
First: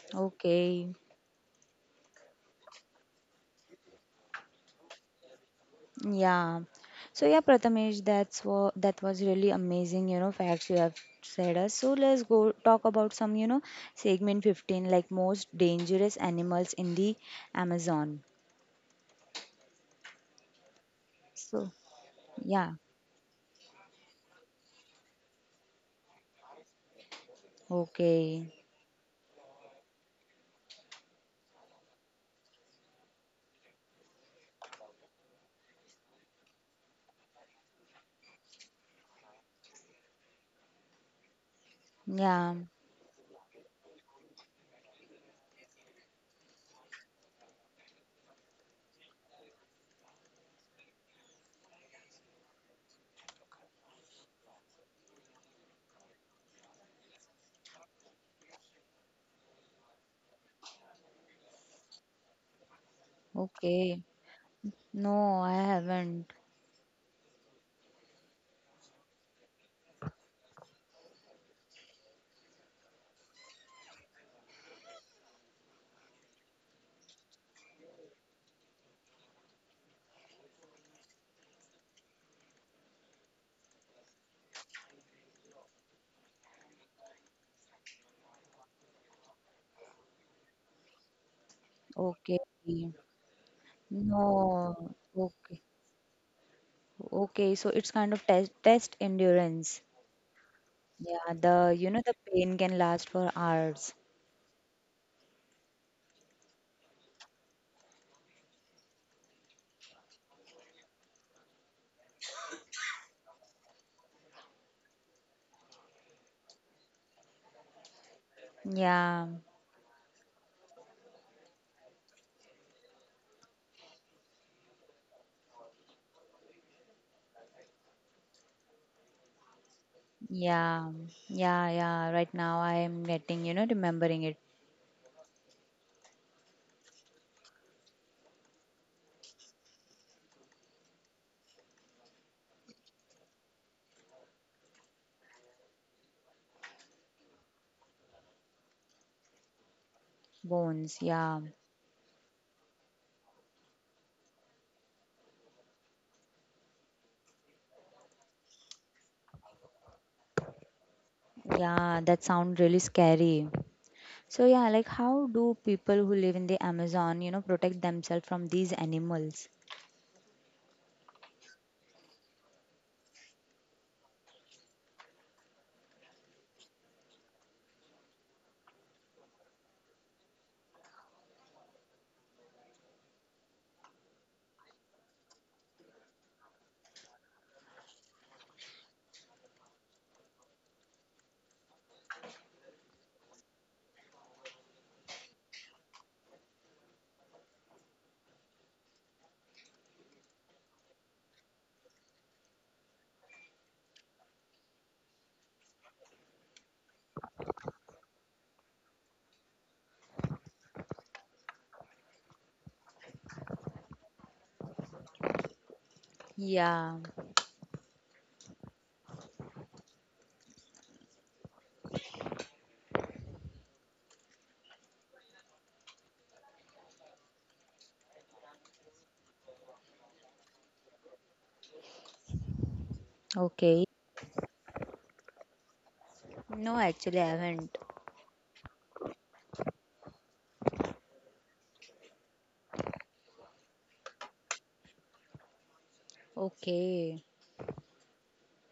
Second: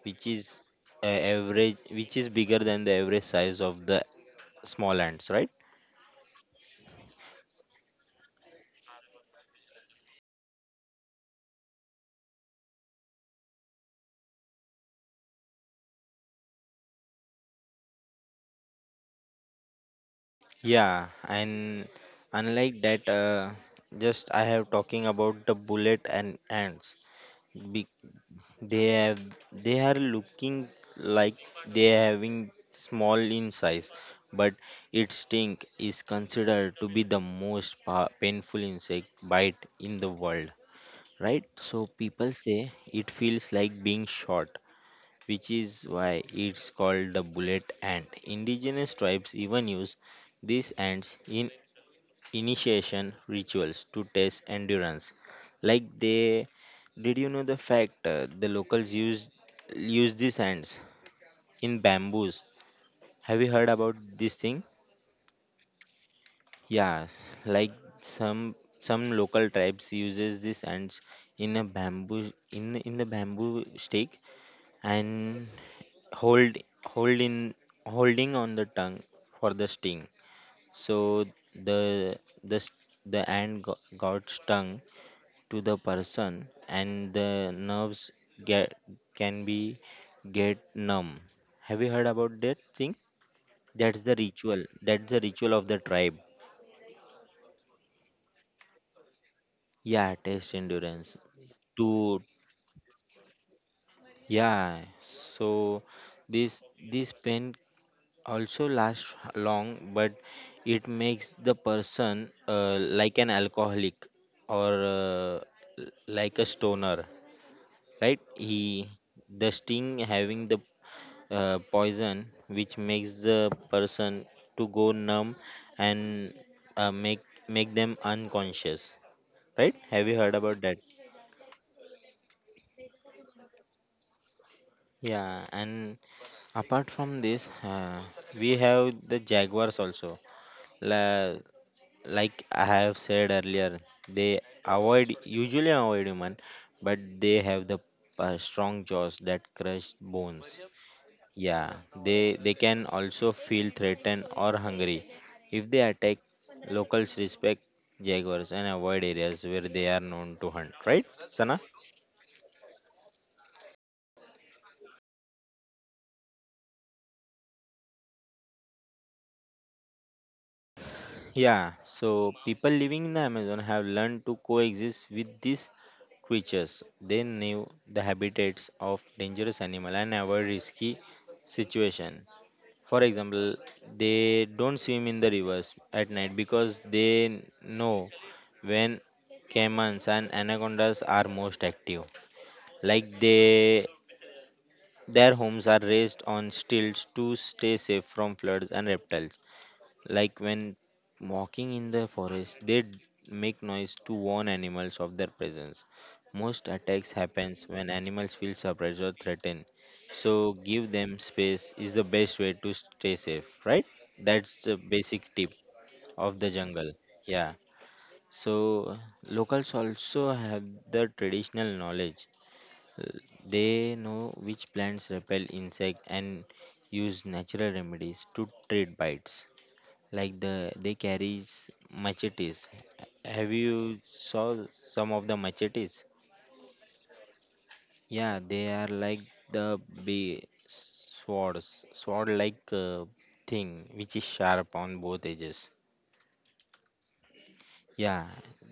[SPEAKER 1] which is—
[SPEAKER 2] Okay.
[SPEAKER 1] uh, average which is bigger than the average size of the small ants, right?
[SPEAKER 2] Yeah. So yeah, Prathamesh, that's what that was really amazing, you know, facts you have said us. So let's go talk about some, you know, segment fifteen, like most dangerous animals in the Amazon.
[SPEAKER 1] Yeah, and
[SPEAKER 2] So
[SPEAKER 1] unlike
[SPEAKER 2] yeah.
[SPEAKER 1] that, uh, just I have talking about the bullet and ants. Be-
[SPEAKER 2] Okay.
[SPEAKER 1] they have— they are looking like— they are having small in size, but its sting is considered to be the most pa- painful insect bite in the world, right? So people say
[SPEAKER 2] Yeah.
[SPEAKER 1] it feels like being shot, which is why it's called the bullet ant. Indigenous tribes even use these ants in initiation rituals to test endurance. Like they— did you know the fact, uh, the locals use— use these ants in bamboos. Have you heard about
[SPEAKER 2] Okay.
[SPEAKER 1] this thing?
[SPEAKER 2] No, I haven't.
[SPEAKER 1] Yeah, like some some local tribes uses these ants in a bamboo, in in the bamboo stake, and hold hold in holding on the tongue for the sting. So the— the s- the ant go- got stung to the person and the nerves get can be get numb. Have you heard about
[SPEAKER 2] Okay.
[SPEAKER 1] that thing? That's the ritual,
[SPEAKER 2] No.
[SPEAKER 1] that's the ritual
[SPEAKER 2] Okay.
[SPEAKER 1] of the tribe.
[SPEAKER 2] Okay. So it's kind of test test endurance.
[SPEAKER 1] Yeah, test endurance,
[SPEAKER 2] Yeah, the you know the
[SPEAKER 1] to—
[SPEAKER 2] pain can last for hours.
[SPEAKER 1] yeah, so this this pain also lasts long, but it makes the person uh, like an alcoholic or uh, like a stoner, right? He—
[SPEAKER 2] Yeah,
[SPEAKER 1] the sting having the uh, poison which makes the person to go numb and uh, make make them unconscious, right? Have you heard about that?
[SPEAKER 2] yeah, yeah, yeah. Right now I am getting, you know, remembering it.
[SPEAKER 1] Yeah, and apart from this, uh, we have the jaguars also. La, like I have said earlier, they avoid— usually avoid human, but they have the uh, strong jaws that crush bones.
[SPEAKER 2] Bones, yeah,
[SPEAKER 1] Yeah, they they can also feel threatened or hungry. If they attack, locals respect jaguars and avoid areas where they are known to hunt. Right, Sana?
[SPEAKER 2] yeah, that sound really scary. So yeah, like how do people who live in the Amazon, you know, protect themselves from these animals?
[SPEAKER 1] Yeah, so people living in the Amazon have learned to coexist with these creatures. They knew the habitats of dangerous animal and avoid risky situation. For example, they don't swim in the rivers at night because they know when caimans and anacondas are most active. Like they— their homes are raised on stilts to stay safe from floods and reptiles. Like when walking in the forest, they d- make noise to warn animals of their presence. Most attacks happens when animals feel surprised or threatened. So give them space is the best way to stay safe, right? That's the basic tip of the jungle.
[SPEAKER 2] Yeah,
[SPEAKER 1] Yeah. So locals also have the traditional knowledge. Uh, They know which plants repel insect and use natural remedies to treat bites like the they carries machetes. Have
[SPEAKER 2] okay.
[SPEAKER 1] you saw some of the machetes?
[SPEAKER 2] No, actually I haven't.
[SPEAKER 1] Yeah, they are like the big swords, sword like uh, thing which is sharp on both edges.
[SPEAKER 2] Okay,
[SPEAKER 1] Yeah,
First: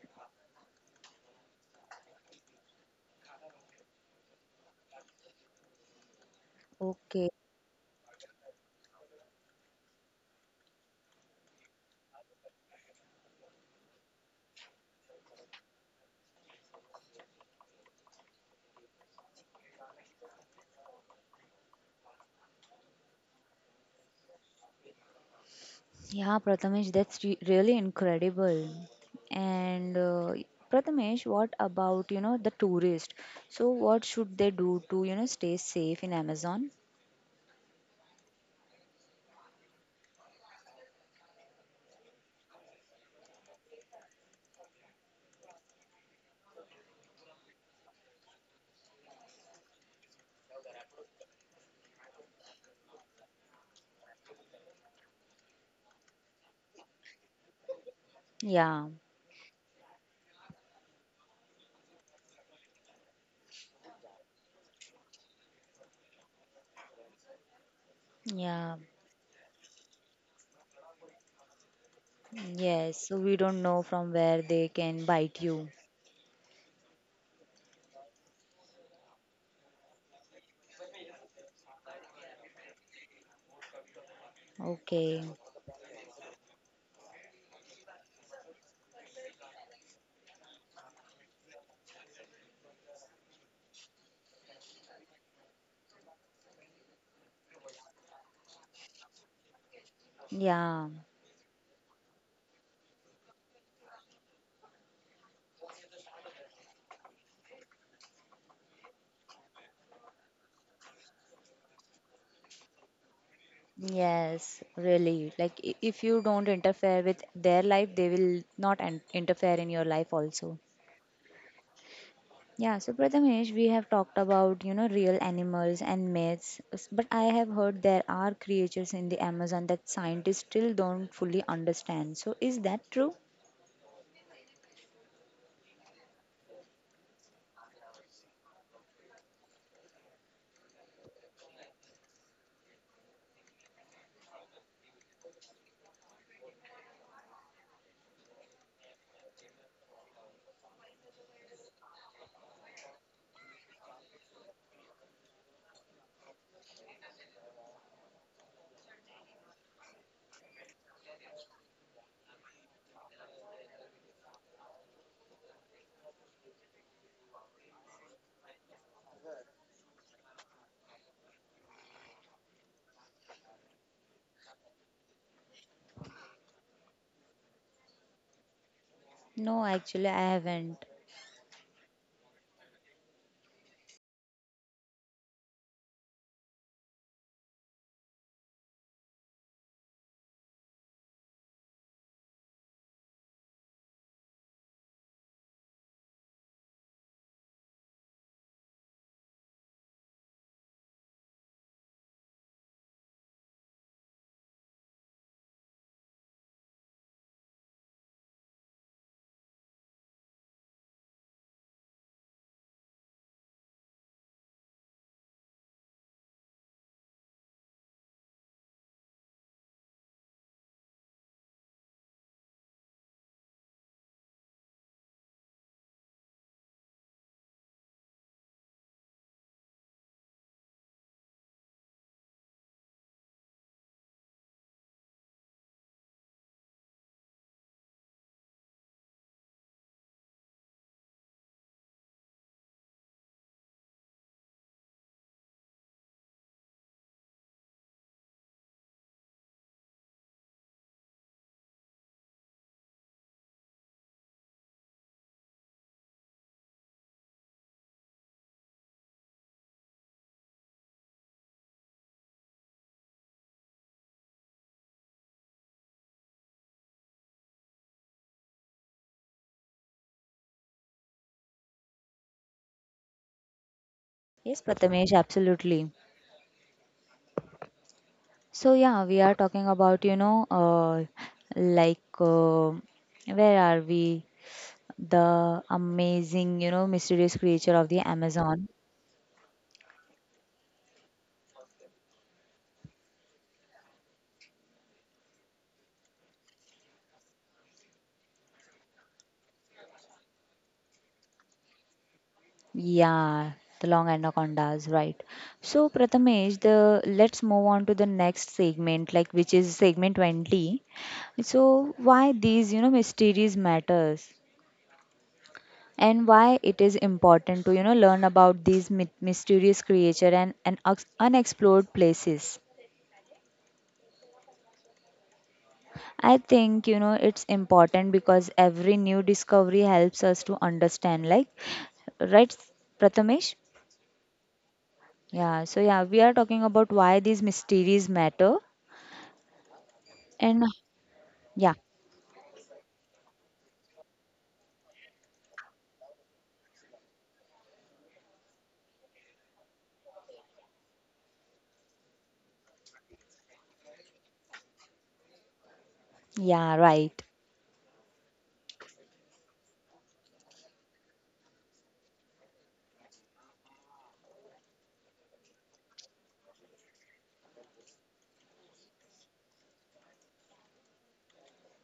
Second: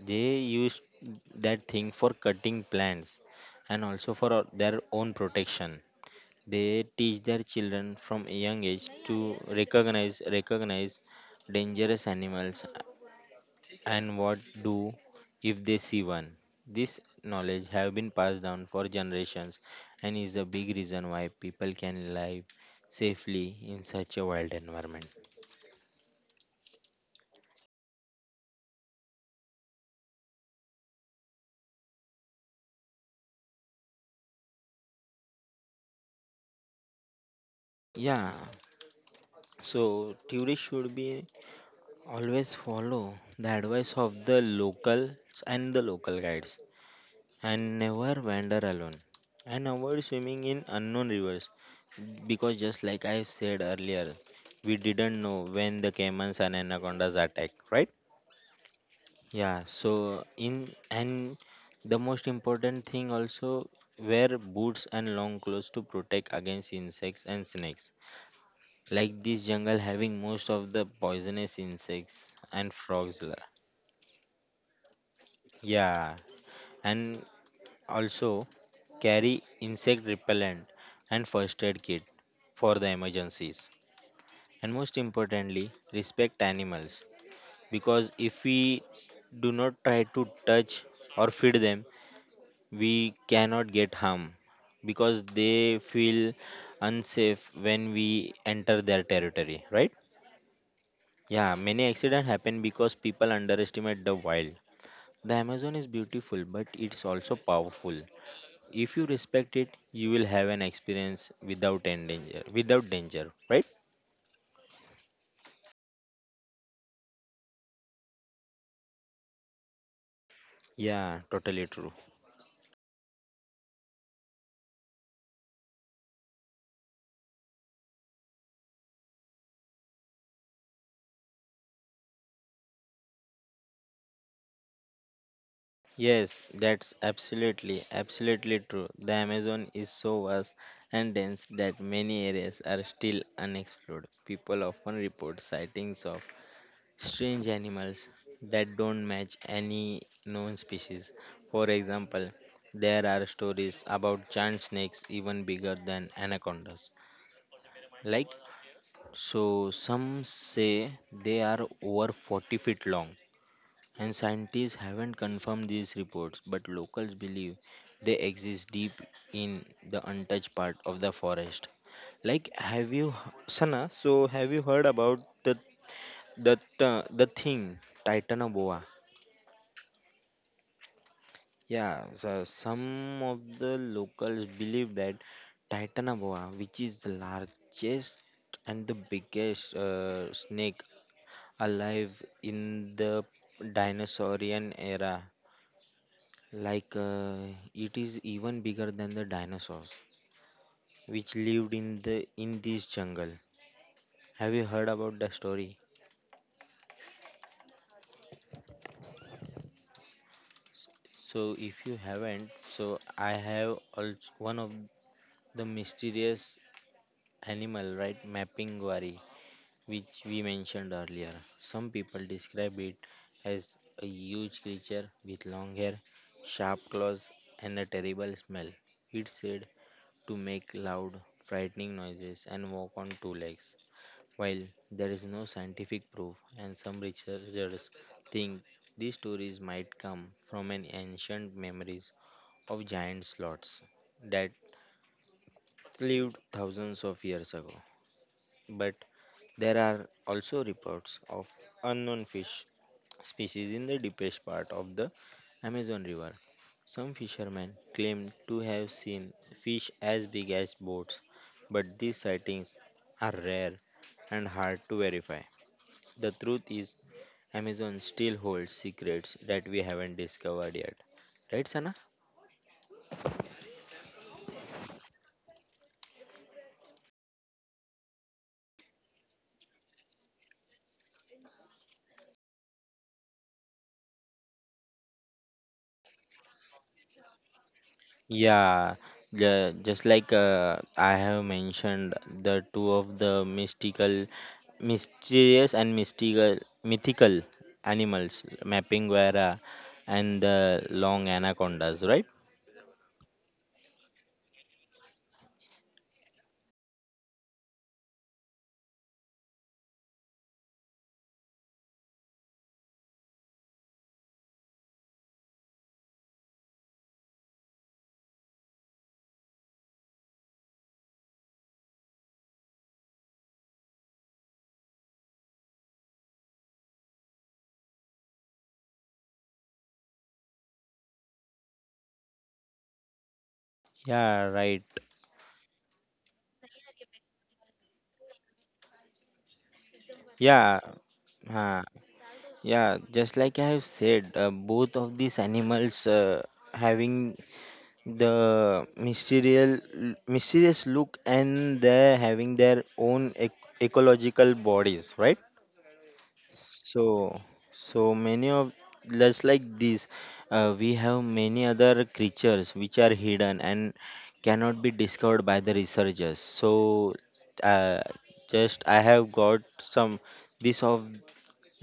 [SPEAKER 1] they use that thing for cutting plants and also for uh, their own protection. They teach
[SPEAKER 2] okay.
[SPEAKER 1] their children from a young age to recognize recognize dangerous animals and what do if they see one. This knowledge have been passed down for generations and is a big reason why people can live safely in such a wild environment.
[SPEAKER 2] Yeah, Prathamesh, that's re- really incredible. And uh, Prathamesh, what about, you know, the tourist? So what should they do to, you know, stay safe in Amazon?
[SPEAKER 1] Yeah, so tourists should be always follow the advice of the locals and the local guides and never wander alone and avoid swimming in unknown rivers because just like I said earlier, we didn't know when the caimans and anacondas attack, right?
[SPEAKER 2] Yeah,
[SPEAKER 1] Yeah, so in and the most important thing also wear boots and long clothes to protect against insects and snakes.
[SPEAKER 2] yeah,
[SPEAKER 1] Like this jungle having most of the poisonous insects and
[SPEAKER 2] yes. So
[SPEAKER 1] frogs. la-
[SPEAKER 2] we don't know from where they can bite you.
[SPEAKER 1] Yeah, and also carry insect repellent and first aid kit for the emergencies. And most
[SPEAKER 2] Okay.
[SPEAKER 1] importantly, respect animals because if we do not try to touch or feed them, we cannot get harm because they feel unsafe when we enter their territory, right?
[SPEAKER 2] Yeah.
[SPEAKER 1] Yeah, many accidents happen because people underestimate the wild. The Amazon is beautiful, but it's also powerful. If you respect it, you will have an experience without end danger, without danger, right?
[SPEAKER 2] Yes, really. Like i- if you don't interfere with their life, they will not an- interfere in your life also.
[SPEAKER 1] Yeah, totally true.
[SPEAKER 2] Yeah, so Prathamesh, we have talked about, you know, real animals and myths, s- but I have heard there are creatures in the Amazon that scientists still don't fully understand. So is that true?
[SPEAKER 1] Yes, that's absolutely, absolutely true. The Amazon is so vast and dense that many areas are still unexplored. People often report sightings of strange animals that don't match any known species. For example, there are stories about giant snakes even bigger than anacondas. Like, so some say they are over forty feet long and scientists haven't confirmed these reports, but locals believe they exist deep in the untouched part of the forest. Like, have you, Sana? So, have you heard about the the the, the thing, Titanoboa?
[SPEAKER 2] No, actually, I haven't.
[SPEAKER 1] Yeah, so some of the locals believe that Titanoboa, which is the largest and the biggest uh, snake alive in the dinosaurian era, like uh, it is even bigger than the dinosaurs which lived in the in this jungle. Have you heard about the story? So if you haven't, so I have also one of the mysterious animal, right, Mapinguari, which we mentioned earlier. Some people describe it as a huge creature with long hair, sharp claws, and a terrible smell. It said to make loud, frightening noises and walk on two legs. While there is no scientific proof, and some researchers think these stories might come from an ancient memories of giant sloths that lived thousands of years ago. But there are also reports of unknown fish species in the deepest part of the Amazon River. Some fishermen claim to have seen fish as big as boats, but these sightings are rare and hard to verify. The truth is Amazon still holds secrets that we haven't discovered yet. Right, Sana?
[SPEAKER 2] Yes, Prathamesh, absolutely. So yeah, we are talking about, you know, uh, like uh, where are we? The amazing, you know, mysterious creature of the Amazon.
[SPEAKER 1] Yeah, ju- just like uh, I have mentioned, the two of the mystical, mysterious and mystical, mythical animals, Mapinguera and the long anacondas, right?
[SPEAKER 2] Yeah, the long anacondas, right. So Prathamesh, the let's move on to the next segment, like which is segment twenty. So why these, you know, mysteries matters and why it is important to, you know, learn about these my- mysterious creature and, and ex- unexplored places. I think, you know, it's important because every new discovery helps us to understand, like, right, Prathamesh?
[SPEAKER 1] Yeah, right.
[SPEAKER 2] Yeah, so yeah, we are talking about why these mysteries matter. And
[SPEAKER 1] Yeah,
[SPEAKER 2] yeah,
[SPEAKER 1] huh. yeah. Just like I have said, uh, both of these animals uh, having the mysterious mysterious look and they're having their own ec- ecological bodies, right?
[SPEAKER 2] yeah,
[SPEAKER 1] So
[SPEAKER 2] right.
[SPEAKER 1] so many of, just like this, uh, we have many other creatures which are hidden and cannot be discovered by the researchers. So uh, just I have got some this of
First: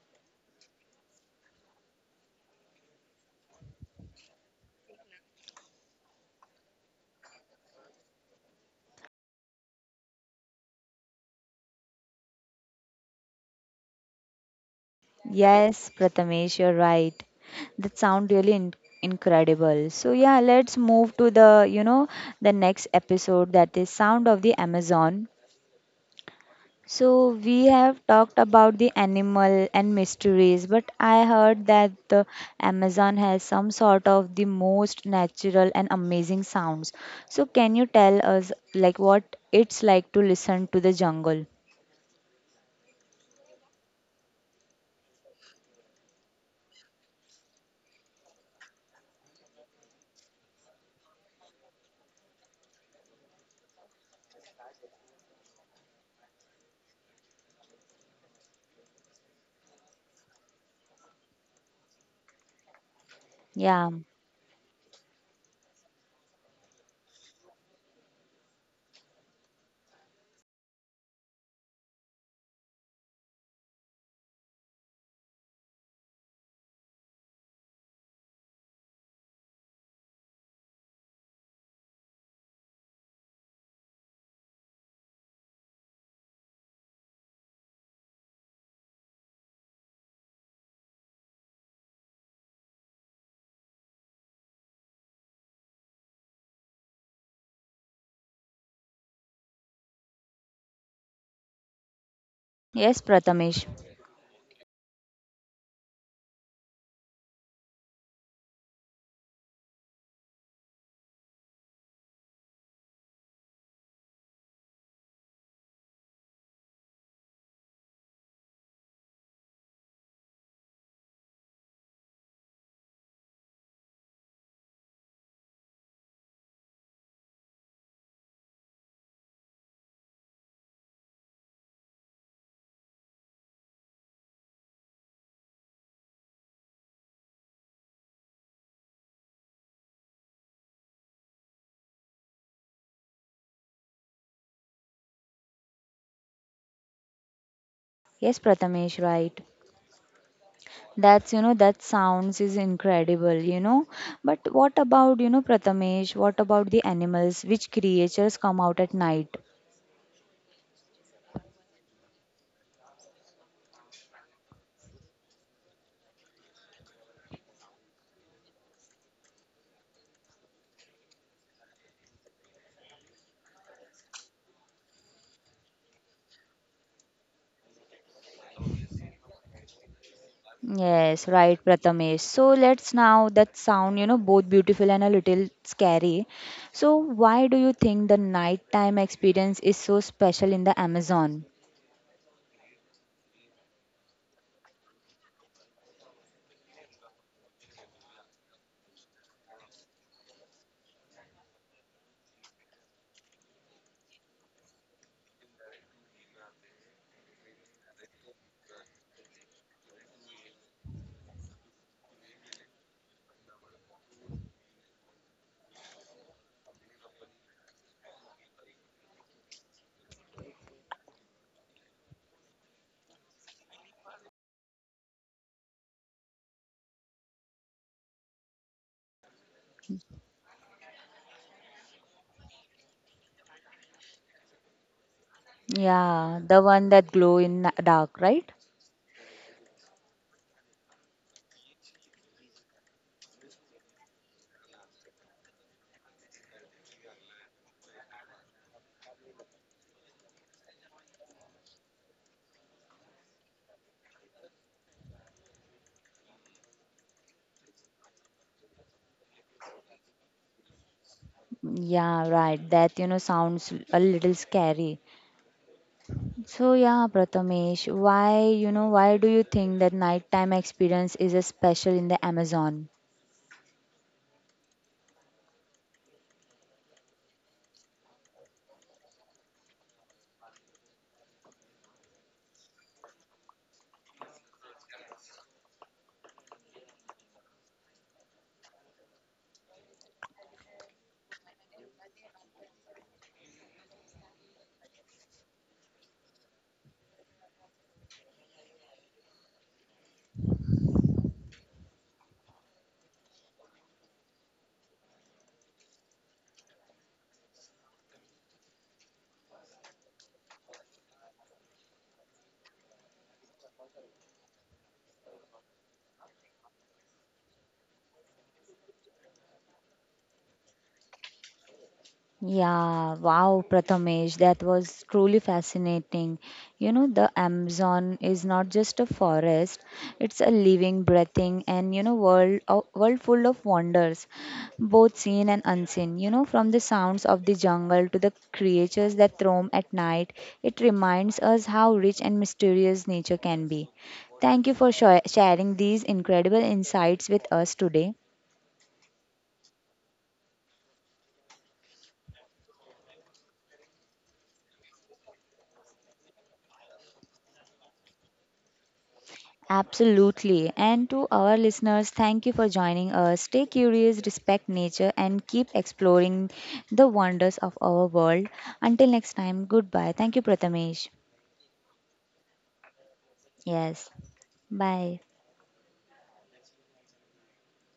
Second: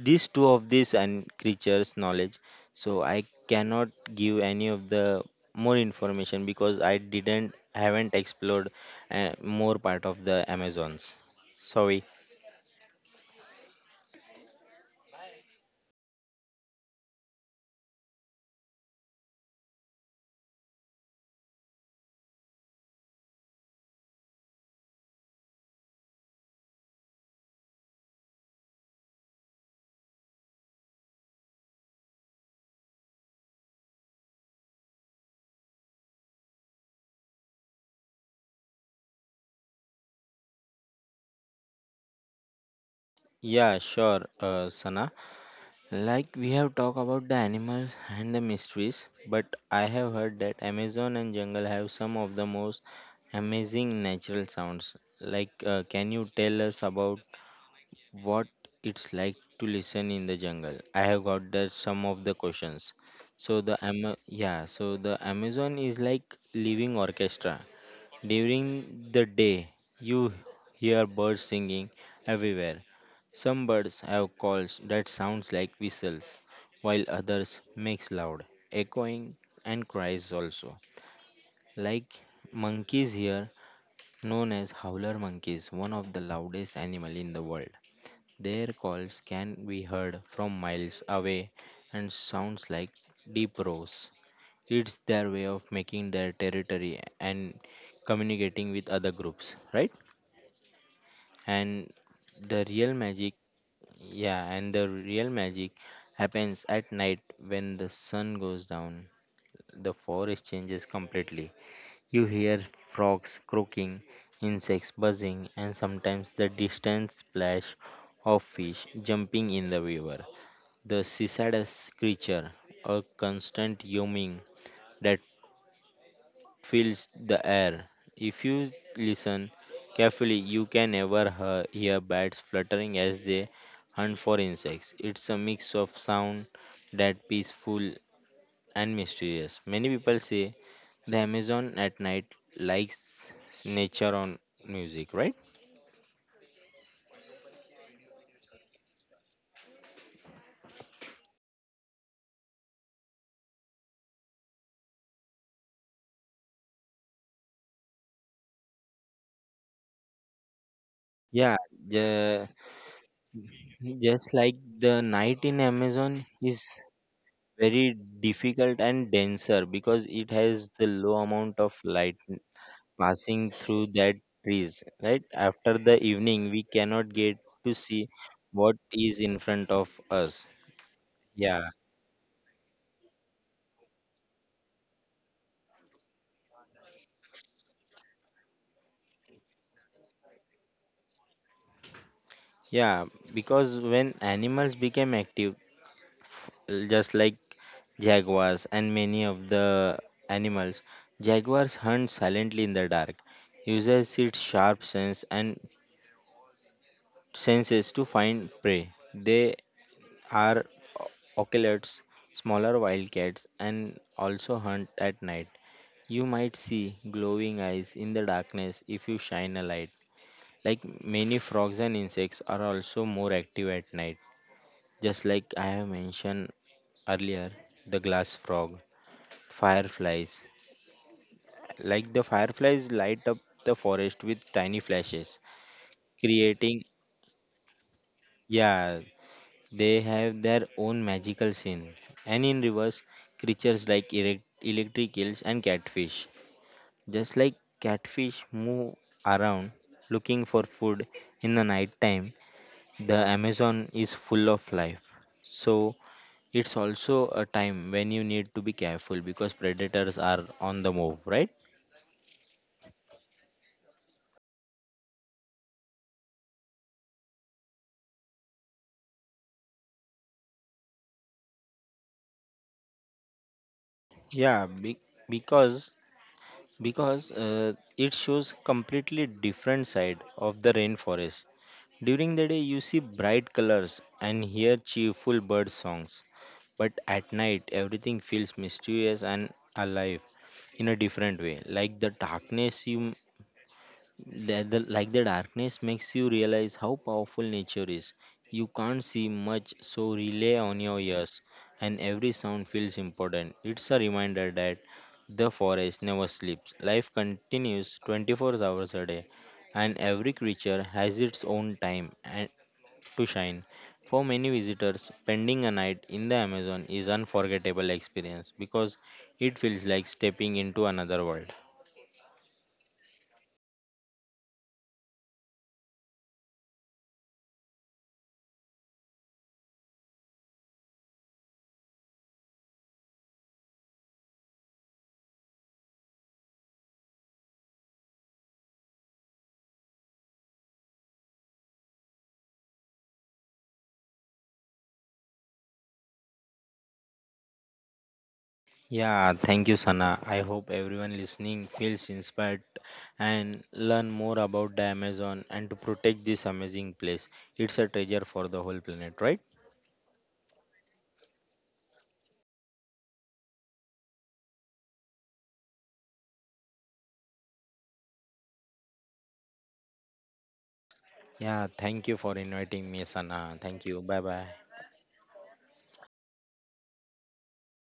[SPEAKER 1] these two of these and creatures knowledge, so I cannot give any of the more information because I didn't haven't explored uh, more part of the Amazons, sorry.
[SPEAKER 2] Yes, Prathamesh, you're right. That sound really in- incredible. So yeah, let's move to the, you know, the next episode that is Sound of the Amazon. So we have talked about the animal and mysteries, but I heard that the Amazon has some sort of the most natural and amazing sounds. So can you tell us like what it's like to listen to the jungle?
[SPEAKER 1] Yeah, sure, uh, Sana, like we have talked about the animals and the mysteries, but I have heard that Amazon and jungle have some of the most amazing natural sounds. Like uh, can you tell us about what it's like to listen in the jungle. I have got that some of the questions. So the
[SPEAKER 2] Yeah.
[SPEAKER 1] Ama- yeah, so the Amazon is like living orchestra. During the day, you hear birds singing everywhere. Some birds have calls that sounds like whistles, while others makes loud echoing and cries also. Like monkeys here, known as howler monkeys, one of the loudest animal in the world. Their calls can be heard from miles away and sounds like deep roars. It's their way of making their territory and communicating with other groups, right? And the real
[SPEAKER 2] Yes,
[SPEAKER 1] magic,
[SPEAKER 2] Prathamesh.
[SPEAKER 1] yeah, and the real magic happens at night when the sun goes down. The forest changes completely. You hear frogs croaking, insects buzzing, and sometimes the distant splash of fish jumping in the river. The sysadus creature, a constant humming that fills the air. If you listen carefully, you can never hear, hear bats fluttering as they hunt for insects. It's a mix of sound that peaceful and mysterious. Many people say the Amazon at night likes nature on music, right?
[SPEAKER 2] Yes, Prathamesh, right. That's, you know, that sounds is incredible, you know. But what about, you know, Prathamesh, what about the animals? Which creatures come out at night?
[SPEAKER 1] Yeah, the, just like the night in Amazon is very difficult and denser because it has the low amount of light passing through that trees. Right after the evening we cannot get to see what is in front of us.
[SPEAKER 2] Yes, right,
[SPEAKER 1] Yeah,
[SPEAKER 2] Prathamesh. So let's now that sound, you know, both beautiful and a little scary. So why do you think the nighttime experience is so special in the Amazon?
[SPEAKER 1] yeah, because when animals became active, l- just like jaguars and many of the animals, jaguars hunt silently in the dark, uses its sharp sense and senses to find prey. They are ocelots, smaller wildcats, and also hunt at night. You might see glowing eyes in the darkness if you shine a light. Like many frogs and insects are also more active at night, just like I have mentioned earlier, the glass frog, fireflies. Like the fireflies light up the forest with tiny flashes,
[SPEAKER 2] Yeah, the
[SPEAKER 1] creating,
[SPEAKER 2] one that glow in the dark, right?
[SPEAKER 1] yeah, they have their own magical scene. And in rivers, creatures like erect- electric eels and catfish. Just like catfish move around looking for food in the night time, the Amazon is full of life. So it's also a time when you need to be careful because predators are on the move, right?
[SPEAKER 2] Yeah, right. That, you know, sounds a little scary. So yeah, Prathamesh, why, you know, why do you think that nighttime experience is a special in the Amazon?
[SPEAKER 1] Yeah, be- because because uh, it shows completely different side of the rainforest. During the day, you see bright colors and hear cheerful bird songs, but at night, everything feels mysterious and alive in a different way. Like the darkness, you the, the, like the darkness makes you realize how powerful nature is. You can't see much, so rely on your ears, and every sound feels important. It's a reminder that the forest never sleeps. Life continues twenty-four hours a day and every creature has its own time and to shine. For many visitors, spending a night in the Amazon is unforgettable experience because it feels like stepping into another world.
[SPEAKER 2] Yeah, wow, Prathamesh, that was truly fascinating. You know, the Amazon is not just a forest, it's a living, breathing, and you know, world of, world full of wonders, both seen and unseen. You know, from the sounds of the jungle to the creatures that roam at night, it reminds us how rich and mysterious nature can be. Thank you for sho- sharing these incredible insights with us today.
[SPEAKER 1] Yeah, thank you, Sana. I hope everyone listening feels inspired and learn more about the Amazon and to protect this amazing place. It's a treasure for the whole planet, right?
[SPEAKER 2] Absolutely. And to our listeners, thank you for joining us. Stay curious, respect nature, and keep exploring the wonders of our world. Until next time, goodbye. Thank you, Prathamesh.
[SPEAKER 1] Yeah, thank you for inviting me, Sana. Thank you.
[SPEAKER 2] Yes.
[SPEAKER 1] Bye bye.
[SPEAKER 2] Bye.